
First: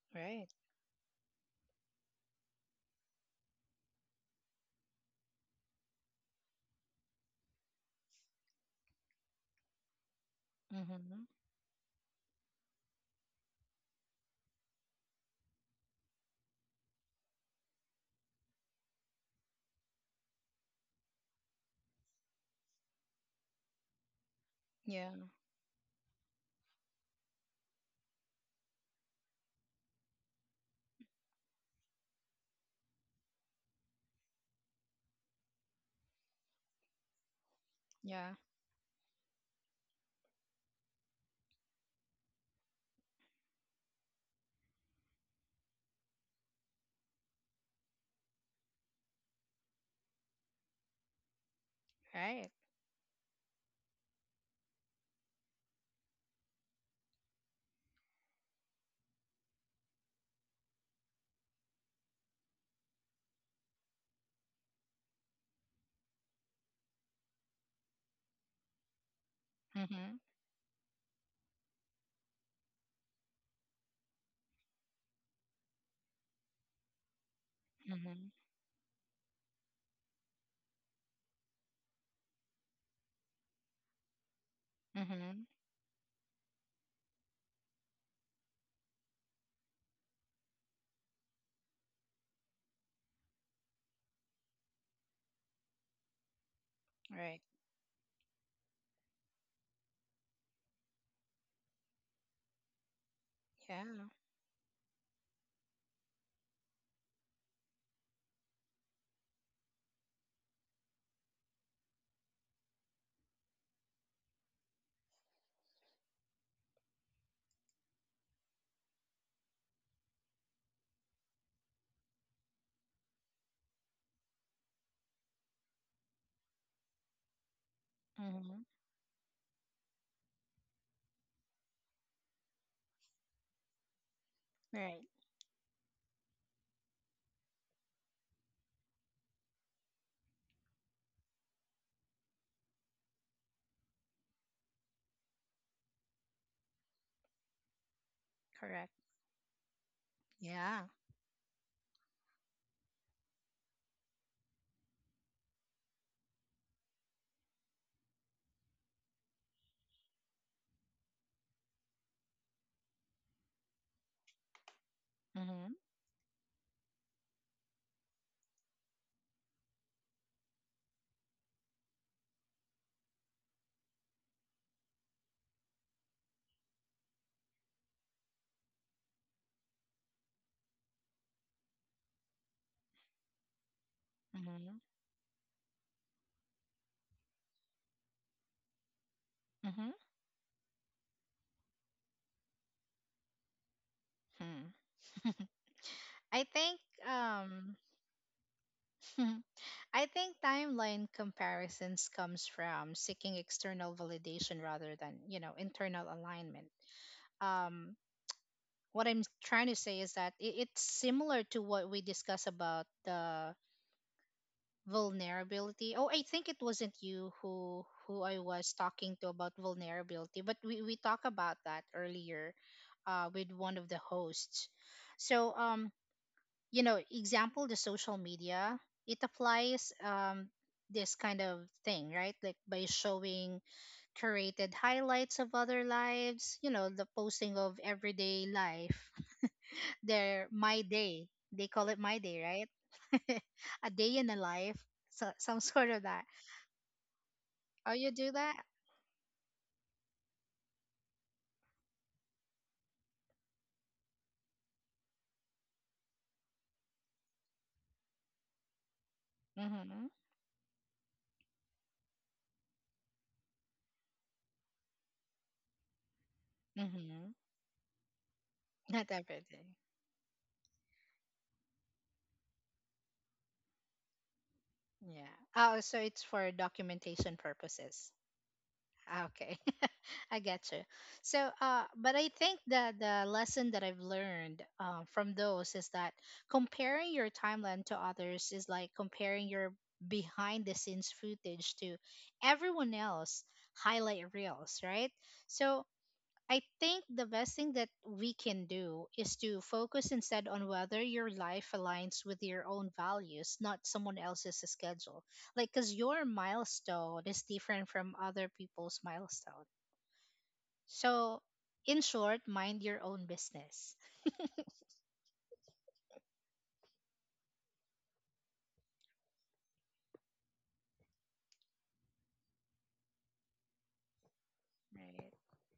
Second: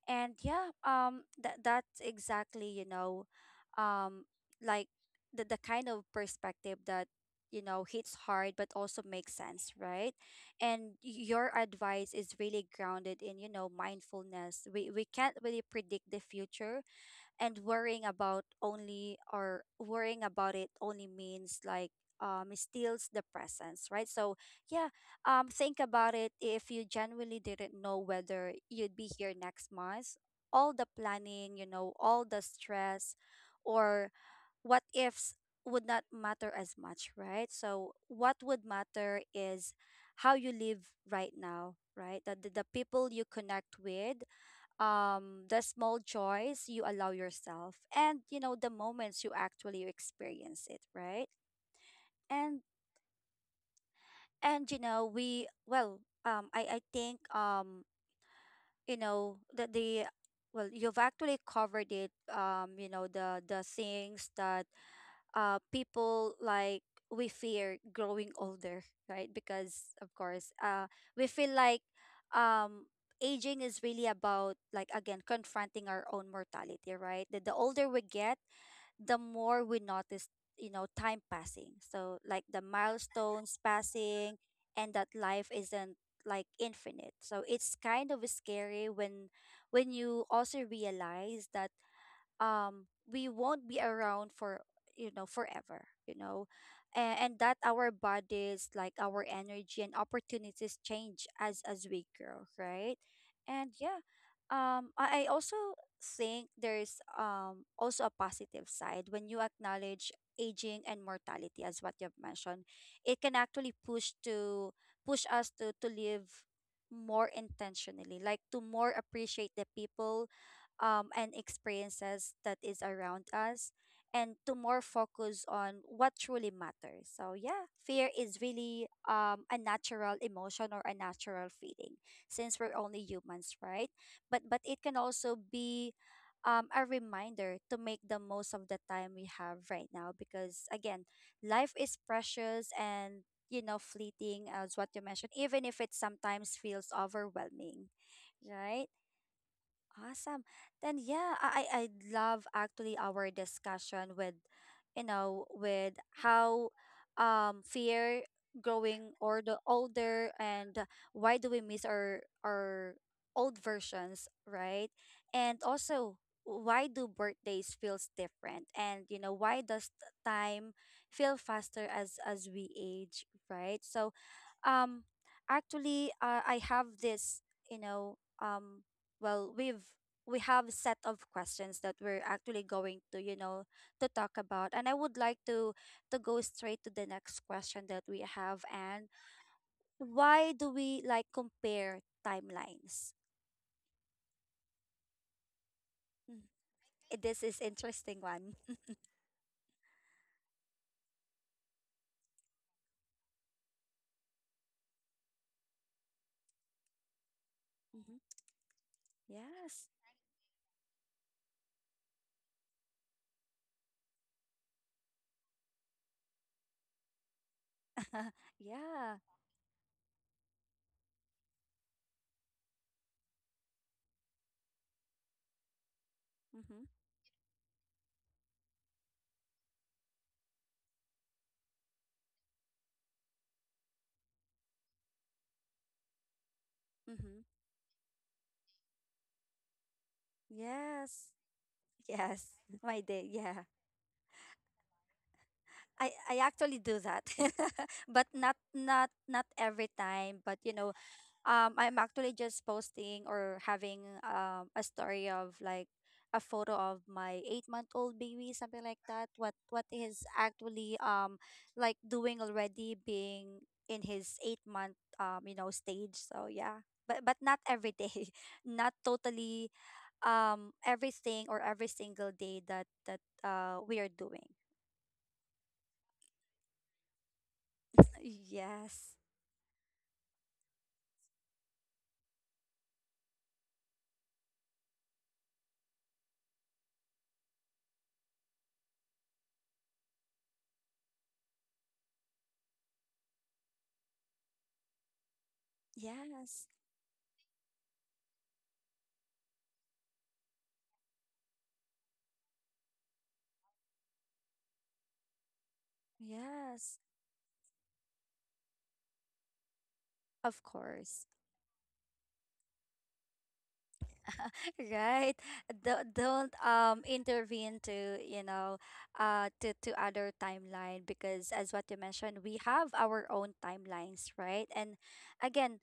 Speaker 1: And
Speaker 2: Right.
Speaker 1: yeah, that that's exactly, you know, um like the kind of perspective that you know hits hard but also makes sense, right? And
Speaker 2: Mhm.
Speaker 1: your advice is really grounded in, you know, mindfulness. We can't really predict the future, and worrying about only or worrying about it only means like it steals the presence, right? So yeah,
Speaker 2: Yeah.
Speaker 1: think about it, if you genuinely didn't know whether you'd be here next month, all the planning, you know, all the stress, or what ifs, would not matter as much, right? So
Speaker 2: Yeah.
Speaker 1: what would matter is how you live right now, right? That the people you connect with, the small joys you allow yourself, and you know, the moments you actually experience it, right?
Speaker 2: Right.
Speaker 1: And you know, we, well, I think, you know that the, well, you've actually covered it, you know, the things that people like we fear growing older, right? Because of
Speaker 2: Mhm.
Speaker 1: course, we feel like um, aging is really about like again confronting our own mortality, right? That the older we
Speaker 2: Mhm.
Speaker 1: get, the more we notice, you know, time passing. So like the milestones passing, and that
Speaker 2: Mhm.
Speaker 1: life isn't like infinite. So it's kind of scary when you also realize that we won't be around for, you know, forever, you know. And,
Speaker 2: Right.
Speaker 1: that our bodies, like our energy and opportunities change as we grow, right? And yeah,
Speaker 2: Yeah.
Speaker 1: I also think there's also a positive side when you acknowledge aging and mortality, as what you've mentioned. It can actually push us to live more intentionally, like to more appreciate the people, and experiences that is around us, and to more focus on what truly matters. So yeah, fear is
Speaker 2: Mhm.
Speaker 1: really a natural emotion or a natural feeling since we're only humans, right? But it can
Speaker 2: Right.
Speaker 1: also be a reminder to make the most of the time we have right now because again, life is precious and you know fleeting as what you mentioned, even if it sometimes feels overwhelming, right?
Speaker 2: Correct.
Speaker 1: Awesome.
Speaker 2: Yeah.
Speaker 1: Then yeah, I love actually our discussion with, you know, with how fear growing or the older, and why do we miss our old versions, right? And
Speaker 2: Mhm.
Speaker 1: also why do birthdays feels different, and you know, why does time feel faster as we age, right? So um actually, I have this, you know, well we have a set of questions that we're actually going to, you know, to talk about,
Speaker 2: Mhm.
Speaker 1: and I would like to go straight to the next question that we have. And
Speaker 2: Mhm.
Speaker 1: why do we like compare timelines?
Speaker 2: Hmm.
Speaker 1: Mm,
Speaker 2: I think
Speaker 1: eh, this is
Speaker 2: um
Speaker 1: interesting one.
Speaker 2: I think timeline comparisons comes from seeking external validation rather than, internal alignment. Um
Speaker 1: Hmm.
Speaker 2: what I'm trying to
Speaker 1: Yes.
Speaker 2: say is that it's similar to what we discussed about the vulnerability. Oh, I think it wasn't you who I was talking
Speaker 1: Yeah.
Speaker 2: to about vulnerability, but we talked about that earlier with one of the hosts. So you
Speaker 1: Mm-hmm.
Speaker 2: know, example the social media, it applies this kind of thing, right? Like by showing curated highlights of other lives, the
Speaker 1: Mm-hmm.
Speaker 2: posting of everyday life their my day.
Speaker 1: Yes,
Speaker 2: They call it my day,
Speaker 1: yes.
Speaker 2: right?
Speaker 1: My day, yeah.
Speaker 2: A day in a life, so some sort of
Speaker 1: I,
Speaker 2: that.
Speaker 1: I actually do that
Speaker 2: Oh, you
Speaker 1: but
Speaker 2: do that?
Speaker 1: not every time, but you know, I'm actually just posting or having a story of like a photo of my 8-month old baby, something like that. What
Speaker 2: Mm-hmm.
Speaker 1: is actually like doing already being in his 8 month, you know, stage. So yeah.
Speaker 2: Mm-hmm.
Speaker 1: But not every day. Not
Speaker 2: Not everything.
Speaker 1: totally everything or every single day that that we are doing.
Speaker 2: Yeah. Oh, so it's for documentation purposes.
Speaker 1: Yes.
Speaker 2: Ah, okay, I get you. So, but I think that the lesson that I've learned from those is that comparing your timeline to others is like comparing your behind the scenes footage to everyone else highlight reels, right? So
Speaker 1: Yes.
Speaker 2: I think the best thing that we can do is to focus instead on whether your life aligns with your own values, not someone else's schedule. Like, because your
Speaker 1: Yes.
Speaker 2: milestone is different from other people's milestone.
Speaker 1: Of course.
Speaker 2: So, in short, mind your own business.
Speaker 1: Right. Don't intervene to, you know, to other timeline, because as what you mentioned, we have our own timelines, right? And
Speaker 2: Right.
Speaker 1: again,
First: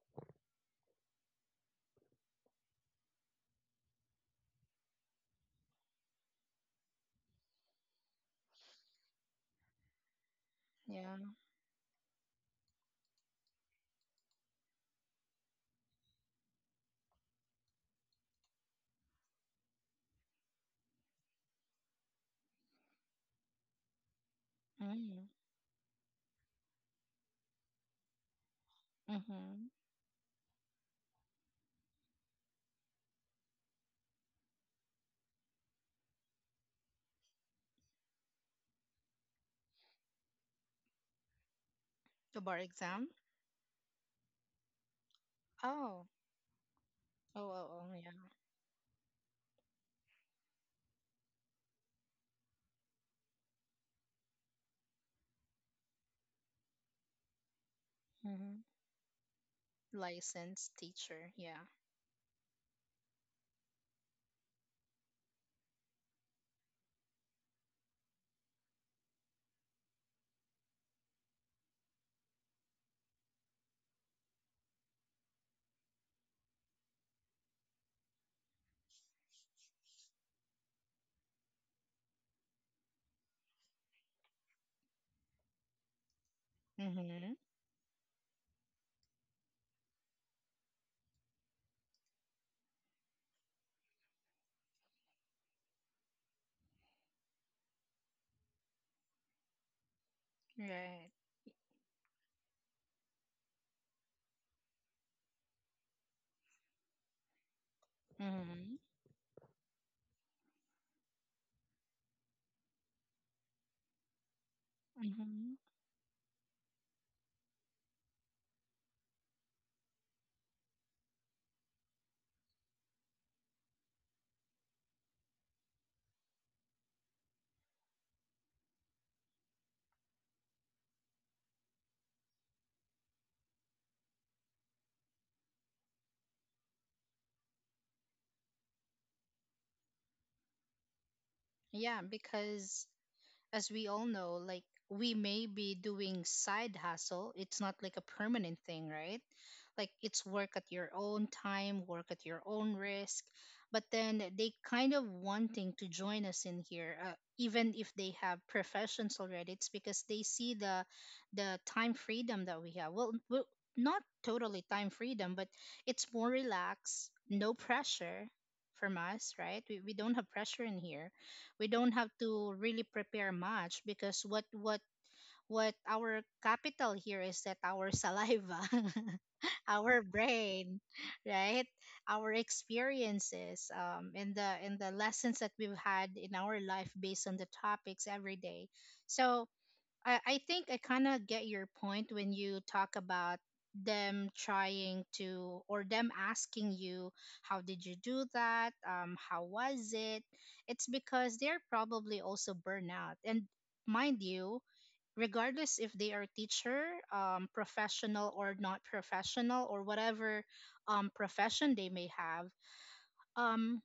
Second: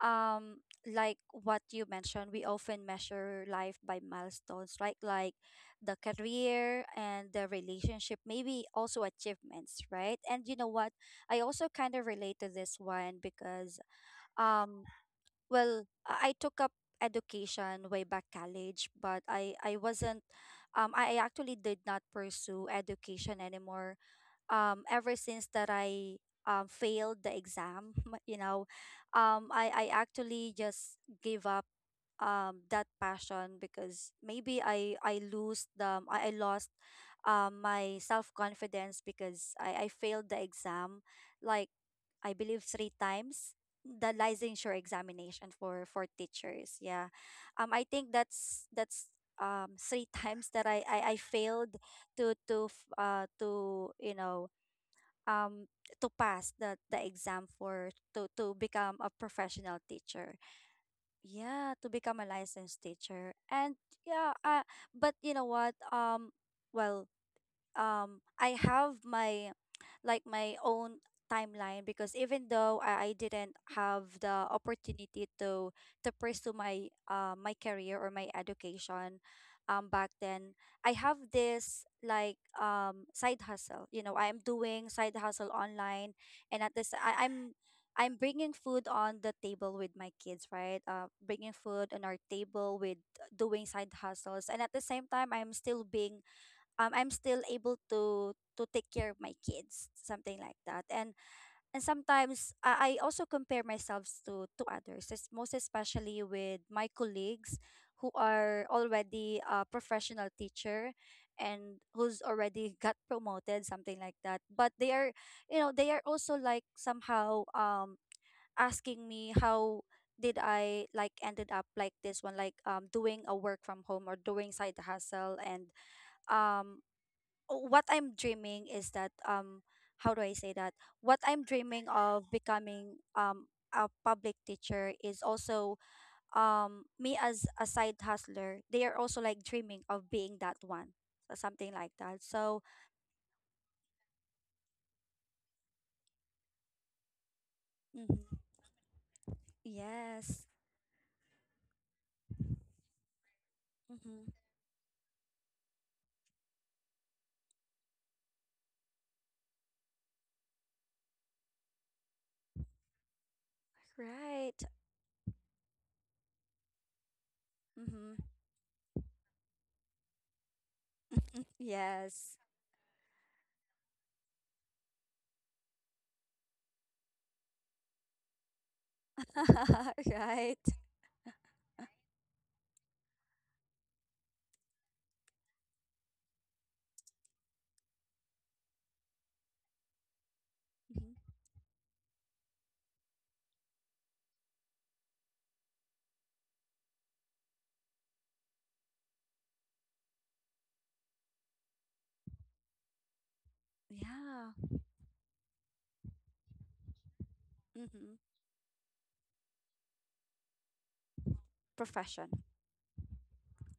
Speaker 1: um like what you mentioned, we often measure life by milestones, right? Like the career and the relationship, maybe also achievements, right? And you know what,
Speaker 2: Yeah.
Speaker 1: I also kind of relate to this one because um well, I took up education way back college, but I wasn't, I actually did not pursue education anymore ever
Speaker 2: Mm.
Speaker 1: since that I failed the exam, you know, um
Speaker 2: Mm-hmm.
Speaker 1: I I actually just gave up that passion because maybe I lose the I lost my self confidence because I failed the exam like, I
Speaker 2: The bar
Speaker 1: believe, three
Speaker 2: exam?
Speaker 1: times the licensure examination for
Speaker 2: Oh.
Speaker 1: teachers. Yeah.
Speaker 2: Oh, oh,
Speaker 1: I
Speaker 2: oh yeah.
Speaker 1: think that's 3 times that I failed to you know, um to pass the exam for to
Speaker 2: Mm-hmm.
Speaker 1: become a professional teacher,
Speaker 2: Licensed teacher. Yeah.
Speaker 1: yeah. To become a licensed teacher. And yeah, but you know what, well I have my like my own timeline. Because even though I didn't have the opportunity to pursue my my career or my education back then, I have this like side hustle, you know, I'm doing side hustle online. And at this,
Speaker 2: Mm-hmm.
Speaker 1: I'm bringing food on the table with my kids, right? Bringing food on our table with doing side hustles, and at the same time I'm still being, I'm still able to take care of my kids, something like that.
Speaker 2: Right.
Speaker 1: And sometimes I also compare myself to others, most especially with my colleagues, who are
Speaker 2: Mm-hmm.
Speaker 1: already a professional teacher and who's already got promoted, something like that. But they are,
Speaker 2: Mm-hmm.
Speaker 1: you know, they are also like somehow asking me how did I like ended up like this one, like doing a work from home or doing side hustle. And um what I'm dreaming is that, how do I say that? What I'm dreaming of becoming a public teacher is also me as a side hustler. They are also like dreaming of being that one. So something like
Speaker 2: Yeah,
Speaker 1: that. So
Speaker 2: because as we all know, like we may be doing side hustle. It's not like a
Speaker 1: mhm,
Speaker 2: permanent thing, right? Like it's
Speaker 1: yes.
Speaker 2: work at your own time, work at your own risk. But then
Speaker 1: Mm-hmm.
Speaker 2: they kind of wanting to join us in here, even if they have professions already. It's because they see the time freedom that we have. Well, not
Speaker 1: Right.
Speaker 2: totally time freedom, but it's more relaxed, no
Speaker 1: Mm-hmm.
Speaker 2: pressure from us, right? We don't have pressure in here, we don't have
Speaker 1: Yes.
Speaker 2: to really prepare much because what our capital here is that our saliva our
Speaker 1: Right.
Speaker 2: brain, right, our experiences and the lessons that we've had in our life based on the topics every day. So I think I kind of
Speaker 1: Hmm.
Speaker 2: get your point when you talk about them trying to or them asking you how did you do that, how was it? It's because they're probably also burnout and mind you,
Speaker 1: Yeah.
Speaker 2: regardless if they are teacher, professional
Speaker 1: Mm-hmm.
Speaker 2: or not professional or whatever profession they may
Speaker 1: Profession.
Speaker 2: have, um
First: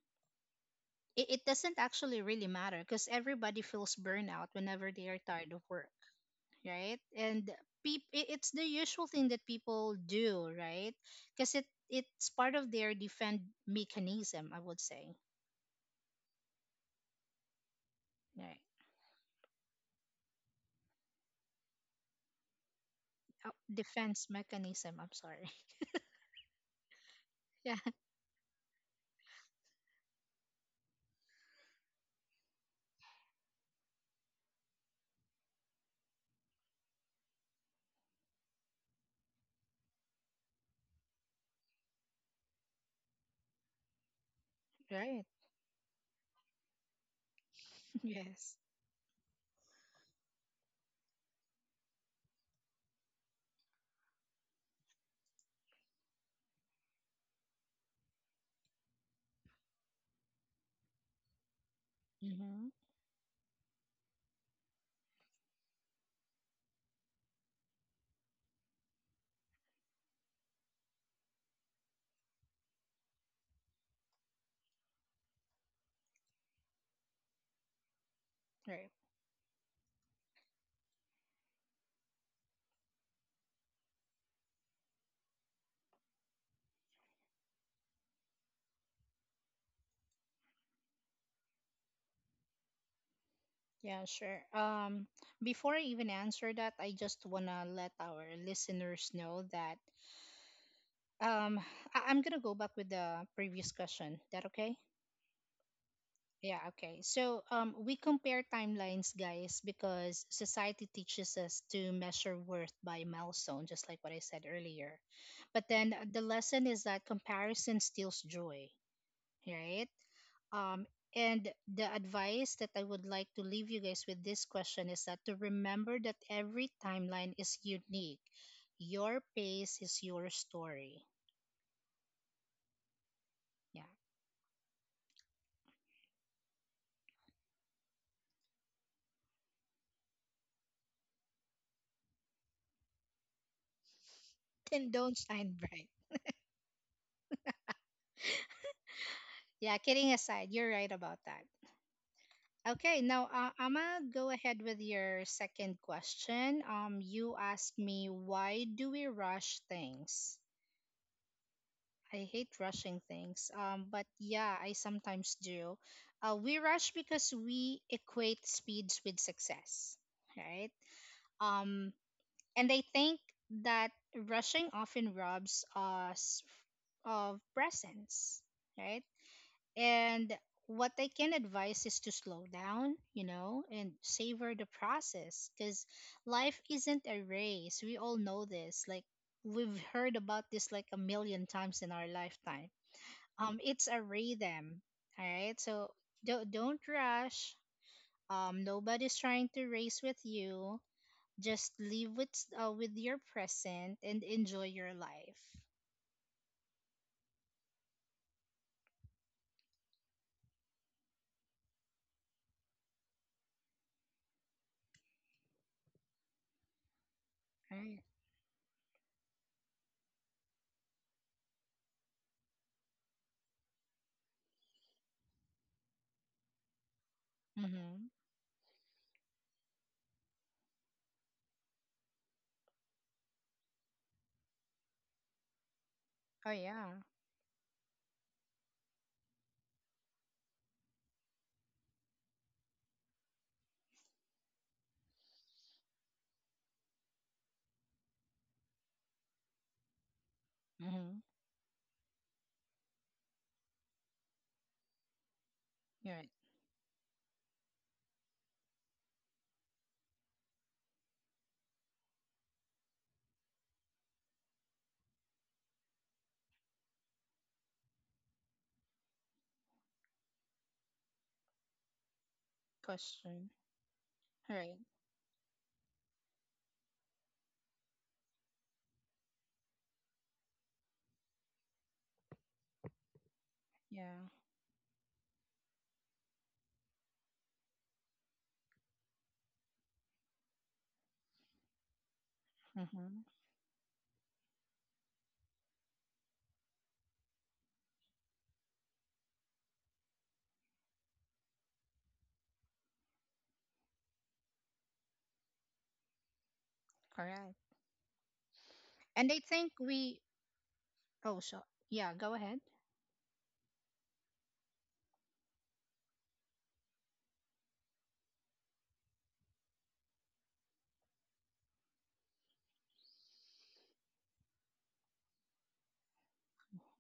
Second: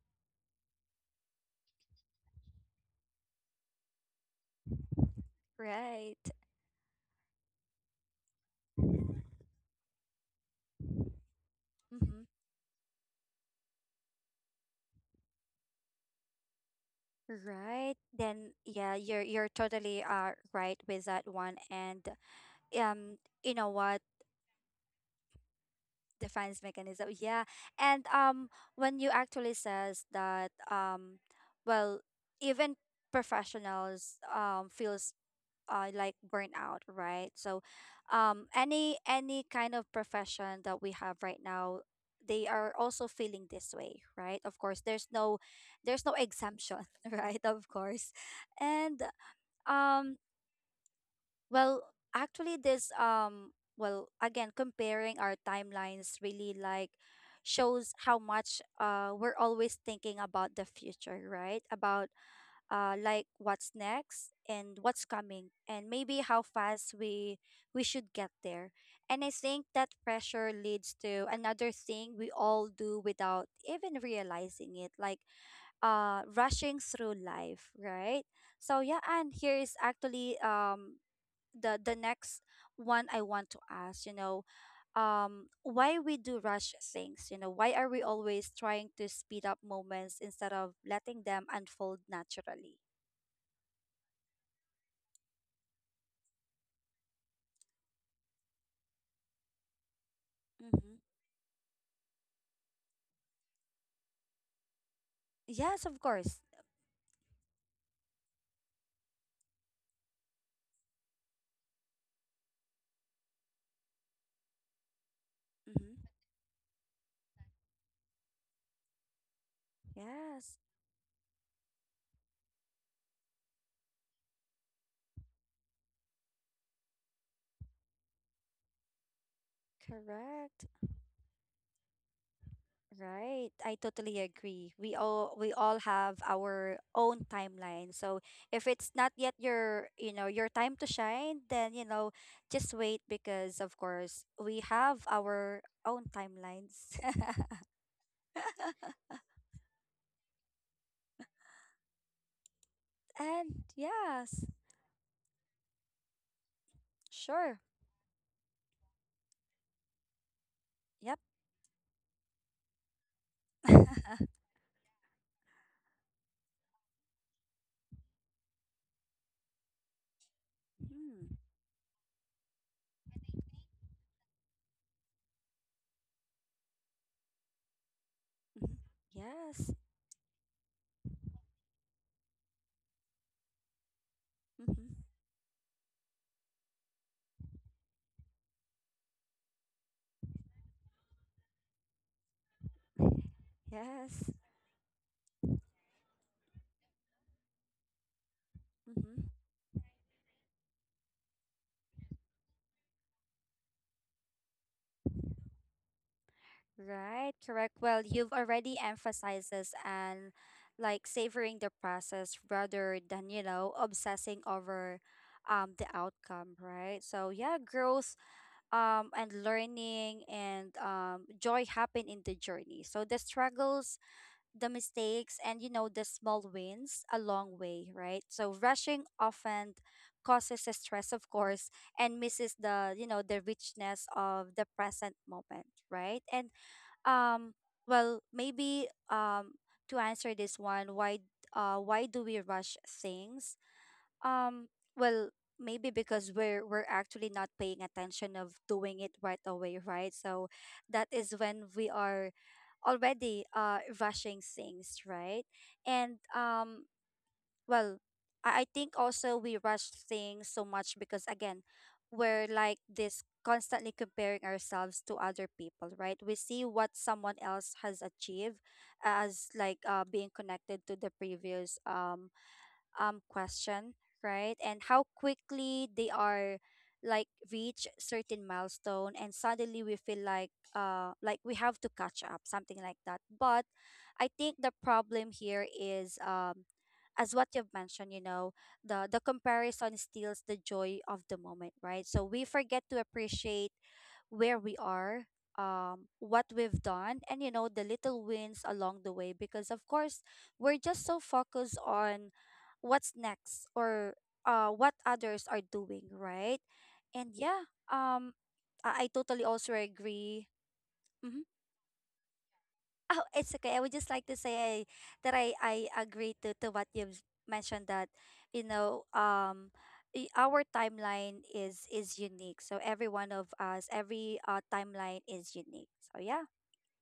Speaker 2: it doesn't actually really matter because everybody feels burnout whenever they are tired of work,
Speaker 1: Right.
Speaker 2: right? And it's the usual thing that people do, right? Because it
Speaker 1: Mm-hmm.
Speaker 2: it's part of their defend mechanism, I would say,
Speaker 1: Right. Then
Speaker 2: right?
Speaker 1: yeah, you're totally right with that one. And um,
Speaker 2: Oh,
Speaker 1: you know what?
Speaker 2: defense mechanism. I'm sorry.
Speaker 1: Defense mechanism. Yeah.
Speaker 2: Yeah.
Speaker 1: And when you actually says that well, even professionals feels like burnout, right? So any kind of profession that we have right now, they are also feeling this way, right? Of course there's
Speaker 2: Right.
Speaker 1: no, there's no exemption right, of course.
Speaker 2: Yes.
Speaker 1: And um, well, actually this well, again, comparing our timelines really like shows how much we're always thinking about the future, right? About
Speaker 2: Mm-hmm.
Speaker 1: like what's next and what's coming and maybe how fast we should get there. And I think that pressure leads to another thing we all do without even realizing it, like rushing through life, right? So
Speaker 2: Right.
Speaker 1: yeah, and here is actually the next one I want to ask, you know, why we do rush things, you know, why are we always trying to speed up moments instead of letting them unfold naturally?
Speaker 2: Yeah, sure. Before I even answer that, I just wanna let our listeners know that,
Speaker 1: Mm-hmm.
Speaker 2: um, I'm gonna go back with the previous question. That okay?
Speaker 1: Yes, of course.
Speaker 2: Yeah, okay. So, we compare timelines, guys, because society teaches us to measure worth by milestone, just like what I said earlier. But
Speaker 1: Mm-hmm.
Speaker 2: then, the lesson is that comparison steals joy, right?
Speaker 1: Yes,
Speaker 2: Um, and the advice that I would like to leave you guys with this question is that to remember that every timeline is unique. Your pace is your
Speaker 1: correct.
Speaker 2: story.
Speaker 1: Right. I
Speaker 2: Yeah.
Speaker 1: totally agree. We all have our own timeline. So if it's not yet your, you know, your time to shine, then, you know, just wait, because of course we
Speaker 2: And
Speaker 1: have
Speaker 2: don't shine
Speaker 1: our
Speaker 2: bright.
Speaker 1: own timelines.
Speaker 2: Yeah, kidding aside, you're right about that. Okay, now
Speaker 1: And
Speaker 2: I'm gonna go
Speaker 1: yes,
Speaker 2: ahead with your second question. You
Speaker 1: sure.
Speaker 2: asked me, why do we rush things?
Speaker 1: Yep.
Speaker 2: I hate rushing things.
Speaker 1: Hmm.
Speaker 2: But yeah, I sometimes do. We rush because we equate speeds with success, right? Um, and I think that rushing often robs us of presence,
Speaker 1: Mhm.
Speaker 2: right?
Speaker 1: Yes.
Speaker 2: And what I can advise is to slow down, and savor the
Speaker 1: Hmm.
Speaker 2: process because life isn't a race. We all know this. Like, we've heard about this like a million times in our lifetime. It's a
Speaker 1: Yes.
Speaker 2: rhythm. All right. So don't rush. Nobody's
Speaker 1: Hmm.
Speaker 2: trying to race with you. Just live with your present and enjoy your life.
Speaker 1: Right, correct. Well, you've already emphasized this and like savoring the process rather than, you know, obsessing over the outcome, right? So yeah,
Speaker 2: All right.
Speaker 1: growth and learning and joy happen in the journey. So the struggles, the mistakes, and, you know, the small wins a long way,
Speaker 2: Mm-hmm.
Speaker 1: right? So rushing often causes the stress, of course, and misses the, you know, the richness of the present moment, right? And
Speaker 2: Oh, yeah.
Speaker 1: um, well, maybe to answer this one, why do we rush things? Um, well, maybe because we're actually not paying attention of doing it right away, right? So that
Speaker 2: Mm-hmm.
Speaker 1: is when we are already rushing things, right? And
Speaker 2: Right.
Speaker 1: well, I think also we rush things so much because, again, we're like this constantly comparing ourselves to other people, right? We see what someone else has achieved as like being connected to the previous
Speaker 2: Question.
Speaker 1: question, right?
Speaker 2: Right.
Speaker 1: And how quickly they are like reach certain milestone and suddenly we feel like we have to catch up, something like that. But
Speaker 2: Yeah.
Speaker 1: I think the problem here is as what you've mentioned, you know, the comparison steals the joy of the moment, right? So we forget to
Speaker 2: Mm-hmm.
Speaker 1: appreciate where we are, what we've done, and, you know, the little wins along the way, because of course we're just so focused on what's next or what others are doing, right? And
Speaker 2: Correct.
Speaker 1: yeah, I
Speaker 2: And I
Speaker 1: totally also
Speaker 2: think we.
Speaker 1: agree.
Speaker 2: Oh,
Speaker 1: Hmm.
Speaker 2: so yeah. Go ahead.
Speaker 1: Oh, it's okay. I would just like to say that I agree to, what you've mentioned that, you know, our timeline is unique. So every one of us, every timeline is unique. So yeah.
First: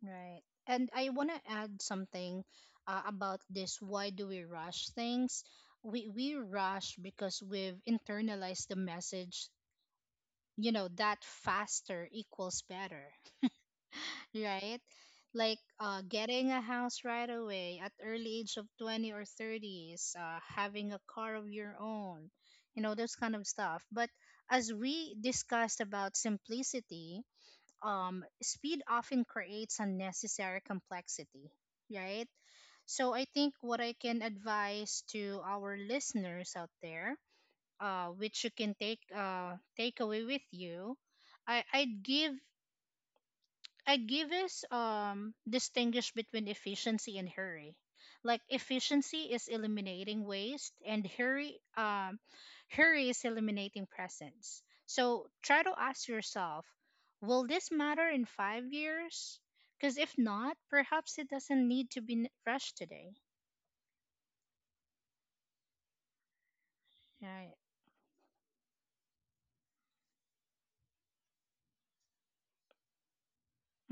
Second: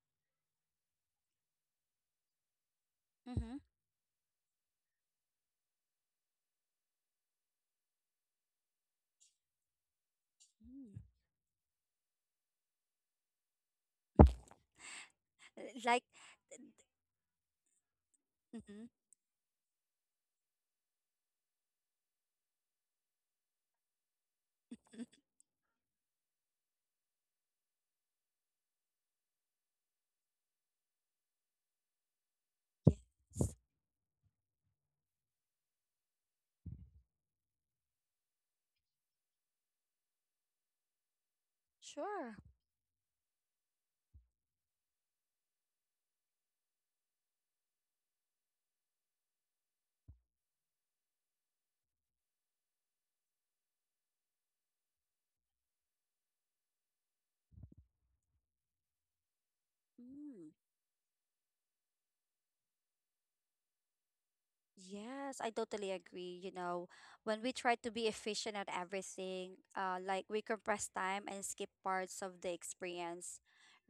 Speaker 2: Right. And I want to add something about
Speaker 1: Mm-hmm.
Speaker 2: this. Why do we rush things? We rush because we've internalized the message. You know that faster equals better, right? Like
Speaker 1: Like,
Speaker 2: getting a house right away at early age of
Speaker 1: mm-hmm.
Speaker 2: 20 or 30s, having a car of your own, those kind of stuff. But as we discussed about simplicity, speed often creates unnecessary complexity, right?
Speaker 1: Yeah,
Speaker 2: So I think what I can advise to our listeners out there, which you can take take away with you. I, I'd give
Speaker 1: sure.
Speaker 2: I give us distinguish between efficiency and hurry. Like efficiency is eliminating waste, and hurry is eliminating presence. So try to ask yourself, will this matter in 5 years? Cuz if
Speaker 1: Mm.
Speaker 2: not, perhaps it doesn't need to be rushed today.
Speaker 1: Yes, I totally agree. You know, when
Speaker 2: Right.
Speaker 1: we try to be efficient at everything, like we compress time and skip parts of the experience,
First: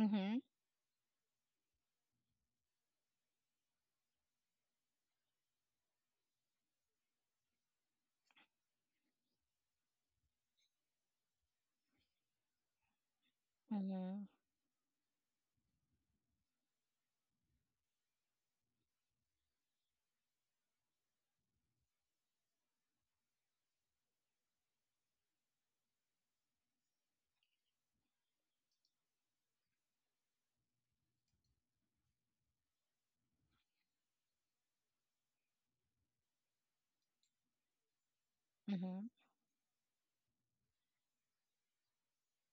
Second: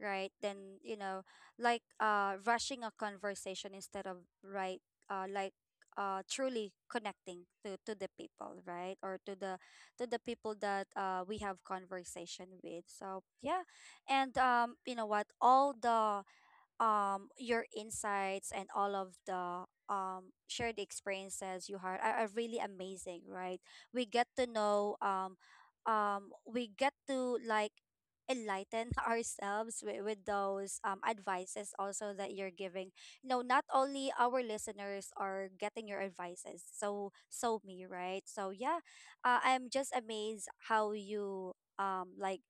Speaker 1: right? Then, you know, like rushing a conversation instead of right, uh, like truly connecting to the people, right? Or to the, to the people that we have conversation with. So yeah,
Speaker 2: Mhm.
Speaker 1: and you know what? All the your insights and all of the shared experiences you had are really amazing, right? We get to know we get to like enlighten ourselves with those advices also that you're giving, you know, not only our listeners are getting your advices, so so me, right? So yeah,
Speaker 2: Mhm.
Speaker 1: I'm just amazed how you like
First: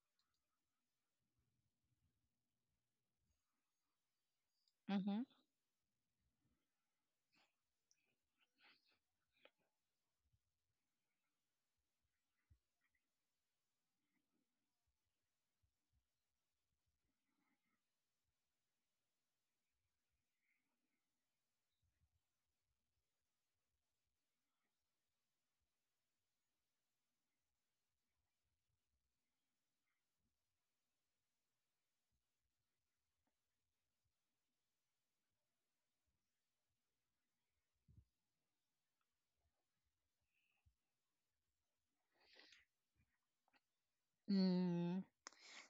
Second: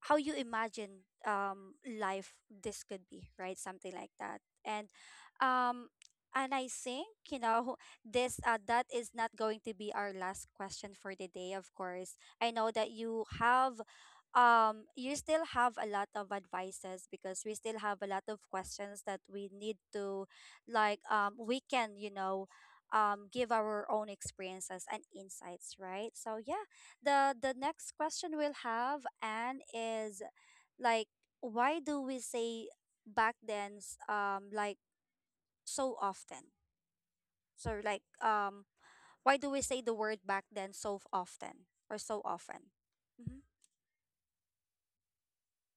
Speaker 1: how you imagine life this could be, right, something like that. And
Speaker 2: Mhm.
Speaker 1: um I think, you know, this that is not going to be our last question for the day, of course. I know that you have you still have a lot of advices, because we still have a lot of questions that we need to like we can, you know, give our own experiences and insights, right? So yeah, the next question we'll have and is like, why do we say back then like so often, so like why do we say the word back then so f- often or so often? Hmm.
Speaker 2: Mm.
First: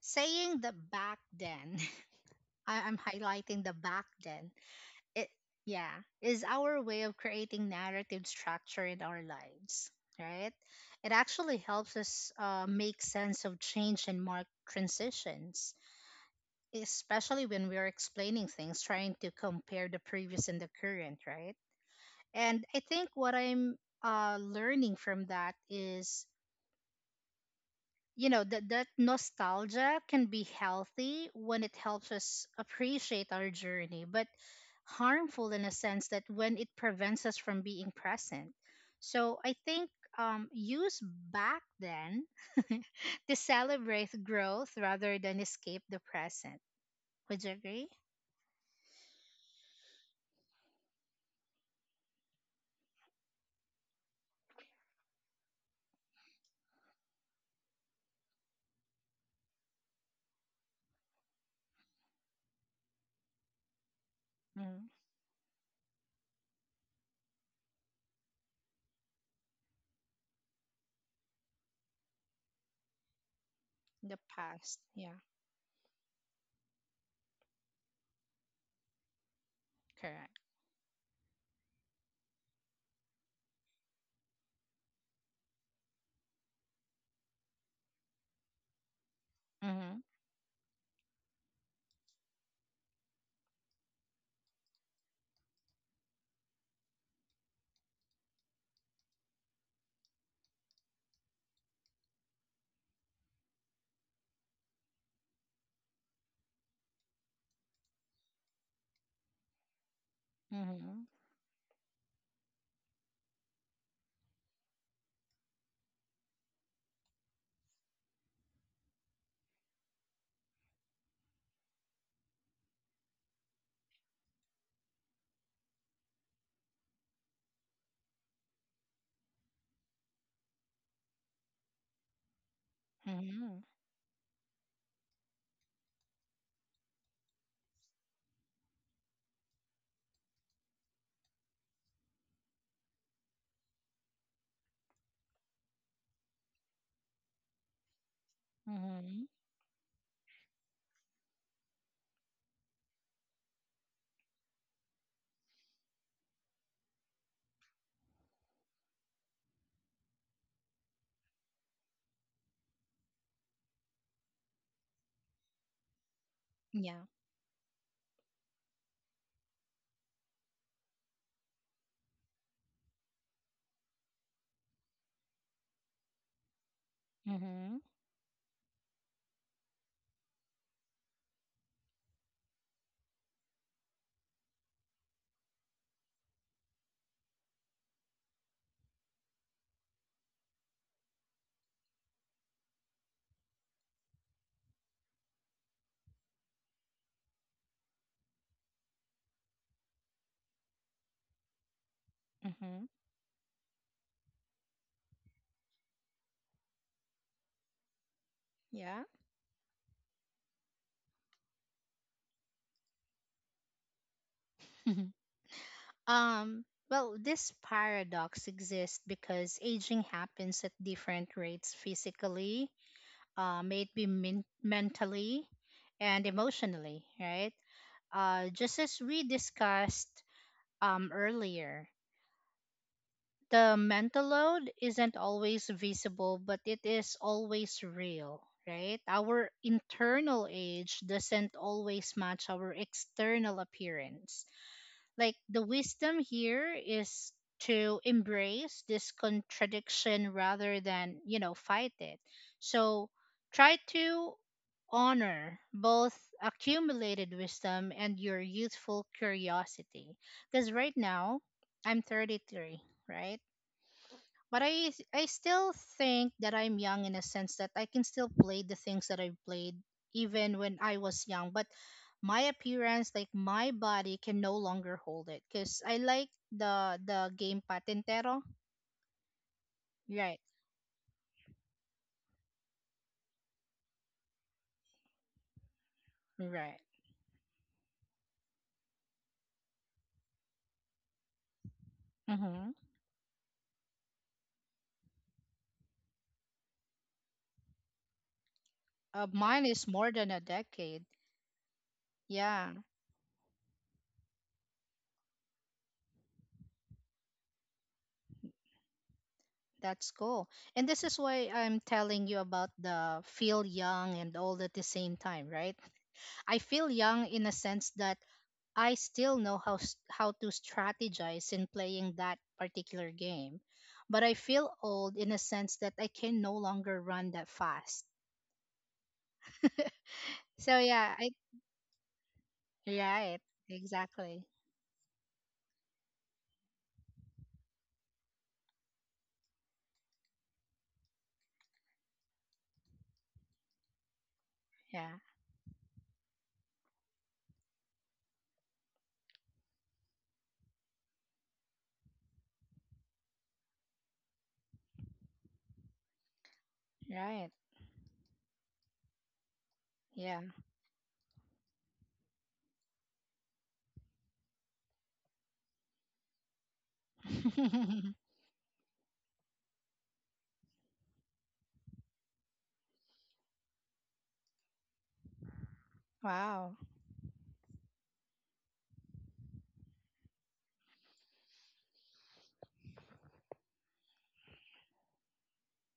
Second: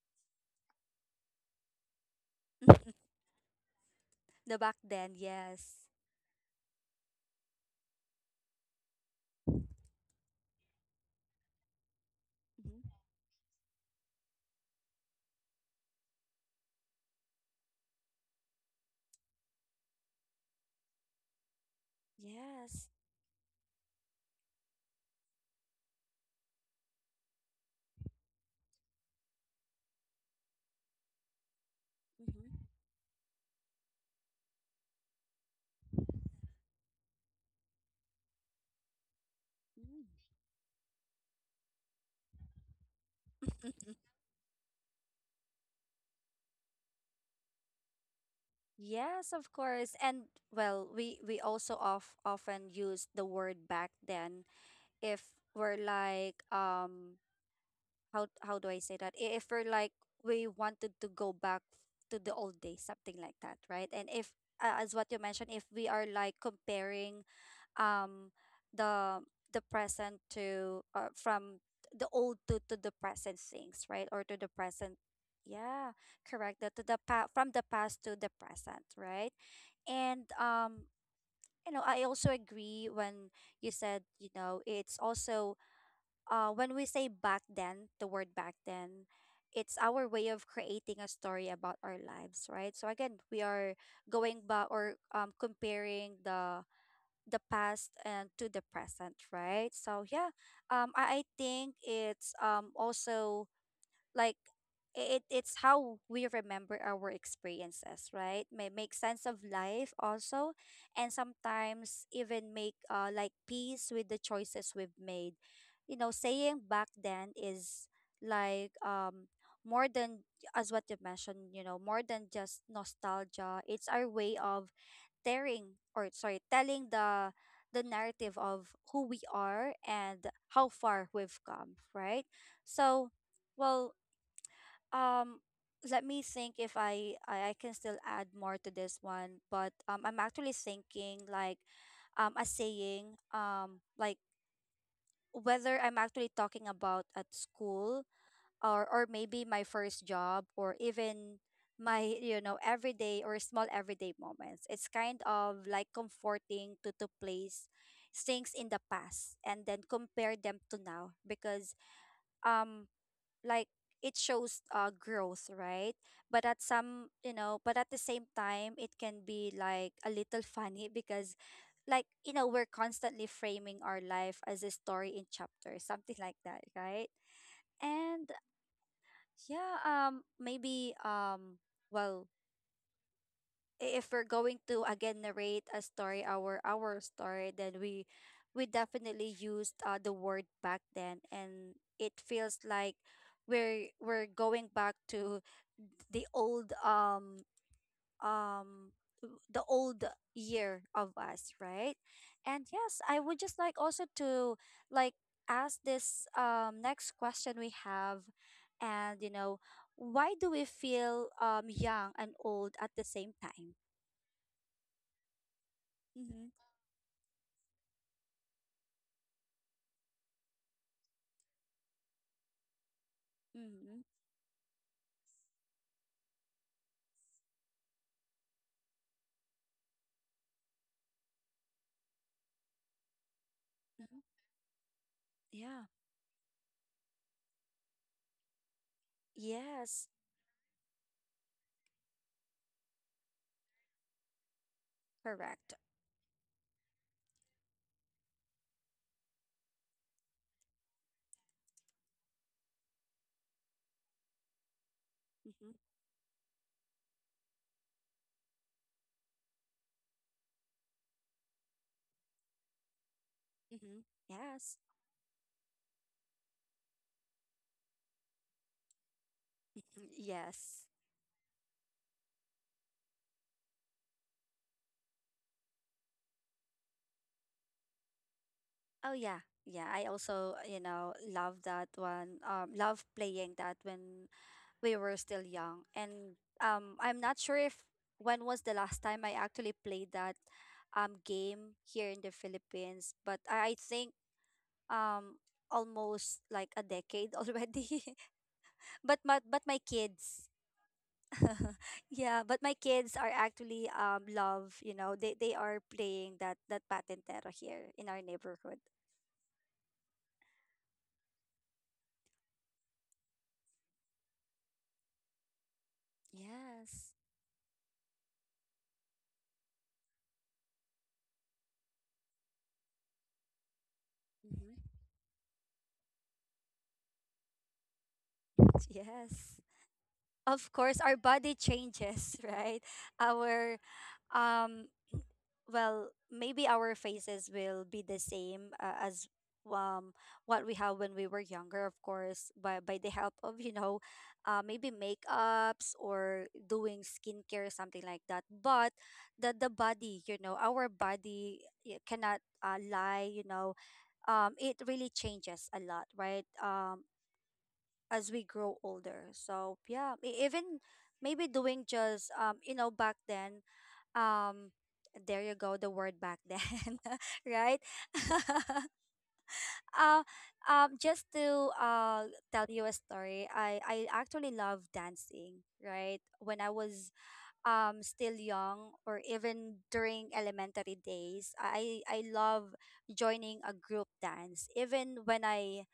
Speaker 2: Saying the back then. I- I'm highlighting the back then.
Speaker 1: The back then,
Speaker 2: It,
Speaker 1: yes.
Speaker 2: yeah, is our way of creating narrative structure in our lives, right. It actually helps us
Speaker 1: Hmm.
Speaker 2: make sense of change and mark transitions, especially when we're explaining things, trying to compare the previous and the current, right? And I
Speaker 1: Yes.
Speaker 2: think what I'm learning from that is, that that nostalgia can be healthy when it helps us
Speaker 1: Hmm.
Speaker 2: appreciate our journey, but harmful in a sense that when it prevents us from being present. So I think, use back then to celebrate growth rather than escape the present. Would you agree?
Speaker 1: Yes, of course. And well, we also of often use the word back then if we're like how do I say that? If we're like we wanted to go back to the old days, something like that, right? And if
Speaker 2: Mm.
Speaker 1: as what you mentioned, if we are like comparing um the the present to from the old to, the present things, right?
Speaker 2: The
Speaker 1: Or to the
Speaker 2: past.
Speaker 1: present,
Speaker 2: Yeah.
Speaker 1: yeah, correct. That to the from the past to the present, right? And
Speaker 2: Correct.
Speaker 1: you know, I also agree when you said, you know, it's also when we say back then, the word back then, it's
Speaker 2: Mm-hmm.
Speaker 1: our way of creating a story about our lives, right? So again, we are going back or, comparing the past and to the present, right? So yeah, I think it's also like it's how we remember our experiences, right? May make sense of life also,
Speaker 2: Mm-hmm.
Speaker 1: and sometimes even make like peace with the choices we've made. You know, saying back then is like more than, as what you mentioned, you know, more than just nostalgia. It's our way of tearing or sorry telling the narrative of who we are and how far we've come, right? So
Speaker 2: Mm-hmm.
Speaker 1: well, um let me think if I can still add more to this one, but I'm actually thinking like a saying like whether I'm actually talking about at school or
Speaker 2: Mm-hmm.
Speaker 1: maybe my first job or even my, you know, everyday or small everyday moments. It's kind of like comforting to place things in the past and then compare them to now, because um like it shows growth, right? But at
Speaker 2: Yeah.
Speaker 1: some, you know, but at the same time, it can be like a little funny because like, you know, we're constantly framing our life as a story in chapters, something like that, right?
Speaker 2: Mm-hmm.
Speaker 1: And yeah, maybe well, if we're going to again narrate a story, our story, then we definitely used the word back then, and it feels like we're going back to the old um the old year of us, right? And
Speaker 2: Mm-hmm.
Speaker 1: yes, I would just like also to like ask this next question we have.
Speaker 2: Yeah.
Speaker 1: And you know, why do we feel young and old at the same time? Mm-hmm.
Speaker 2: Um, well, this paradox exists because aging happens at different rates physically,
Speaker 1: Mm-hmm.
Speaker 2: mentally and emotionally, right? Just as we discussed earlier, the
Speaker 1: Hmm.
Speaker 2: mental load isn't always
Speaker 1: Yeah.
Speaker 2: visible, but it is always real, right? Our
Speaker 1: Yes.
Speaker 2: internal age doesn't always match our external appearance. Like, the
Speaker 1: Correct.
Speaker 2: wisdom here is to embrace this contradiction rather than, fight it. So try to honor
Speaker 1: Mm-hmm.
Speaker 2: both accumulated wisdom and your youthful curiosity. Because right now, I'm 33, right?
Speaker 1: Mm-hmm.
Speaker 2: But
Speaker 1: Yes.
Speaker 2: I still think that I'm young in a sense that I can still play the things that I played
Speaker 1: Mm,
Speaker 2: even when
Speaker 1: yes.
Speaker 2: I was young. But my appearance, like my body, can no longer hold it because I like the game Patentero.
Speaker 1: Oh yeah. Yeah. I
Speaker 2: Right,
Speaker 1: also, you know, love that one. Love playing that when we were still young. And
Speaker 2: right.
Speaker 1: I'm not sure if when was the last time I actually played that game here in the
Speaker 2: Mm-hmm.
Speaker 1: Philippines, but I think um almost like a decade already. But my,
Speaker 2: Mine
Speaker 1: but my
Speaker 2: is more than a
Speaker 1: kids.
Speaker 2: decade.
Speaker 1: Yeah, but
Speaker 2: Yeah,
Speaker 1: my kids are actually love, you know, they are playing that, that patentero here in our neighborhood.
Speaker 2: that's cool. And this is why I'm telling you about the feel young and old at the same time, right? I feel
Speaker 1: Yes.
Speaker 2: young in a sense that I still know how to strategize in playing that particular game, but I feel
Speaker 1: Hmm.
Speaker 2: old in a sense that I can no longer run that fast.
Speaker 1: Yes. Of
Speaker 2: So
Speaker 1: course,
Speaker 2: yeah,
Speaker 1: our
Speaker 2: I
Speaker 1: body changes, right?
Speaker 2: right,
Speaker 1: Our
Speaker 2: exactly.
Speaker 1: um well, maybe our faces will be the same as um what we have when we were younger, of course, by the help of, you know, maybe
Speaker 2: Yeah,
Speaker 1: makeups or doing skincare, something like that. But the body, you know, our body cannot lie, you know, it really changes a lot, right?
Speaker 2: right.
Speaker 1: As we grow older. So yeah,
Speaker 2: Yeah.
Speaker 1: even maybe doing just you know, back then um there you go, the word back then right. uh, just to tell you a story, I actually love dancing, right? When I
Speaker 2: Wow.
Speaker 1: was still young, or even during elementary days, I love joining a group dance, even when I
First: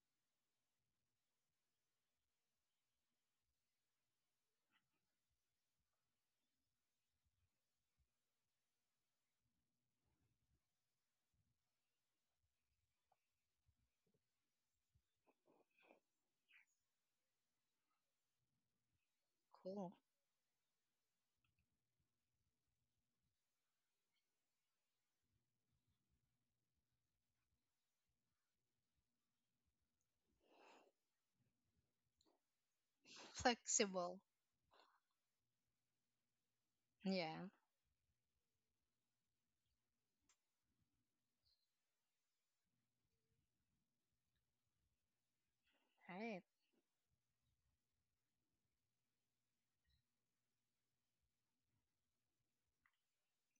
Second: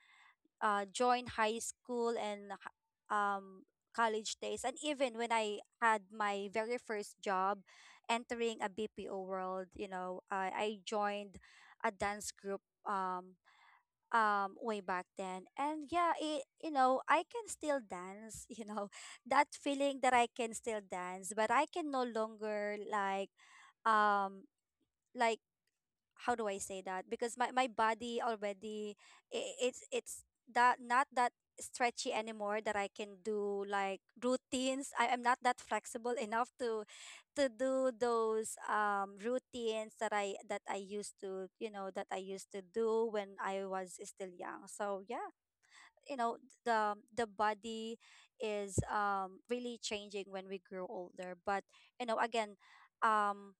Speaker 1: join high school and um, college days, and even when I had my very first job, entering a BPO world, you know, I joined a dance group, um, way back then, and yeah, it, you know, I can still dance, you know, that
Speaker 2: Cool.
Speaker 1: feeling that I can still dance, but I can no longer like um like how do I say that? Because my body already it's that, not that stretchy anymore, that I can do like
Speaker 2: Flexible.
Speaker 1: routines. I am not that flexible enough to
Speaker 2: Yeah.
Speaker 1: do those routines that I used to, you know, that I used to do when I was still young. So yeah, you know,
Speaker 2: Right.
Speaker 1: the body is really changing when we grow older. But again, um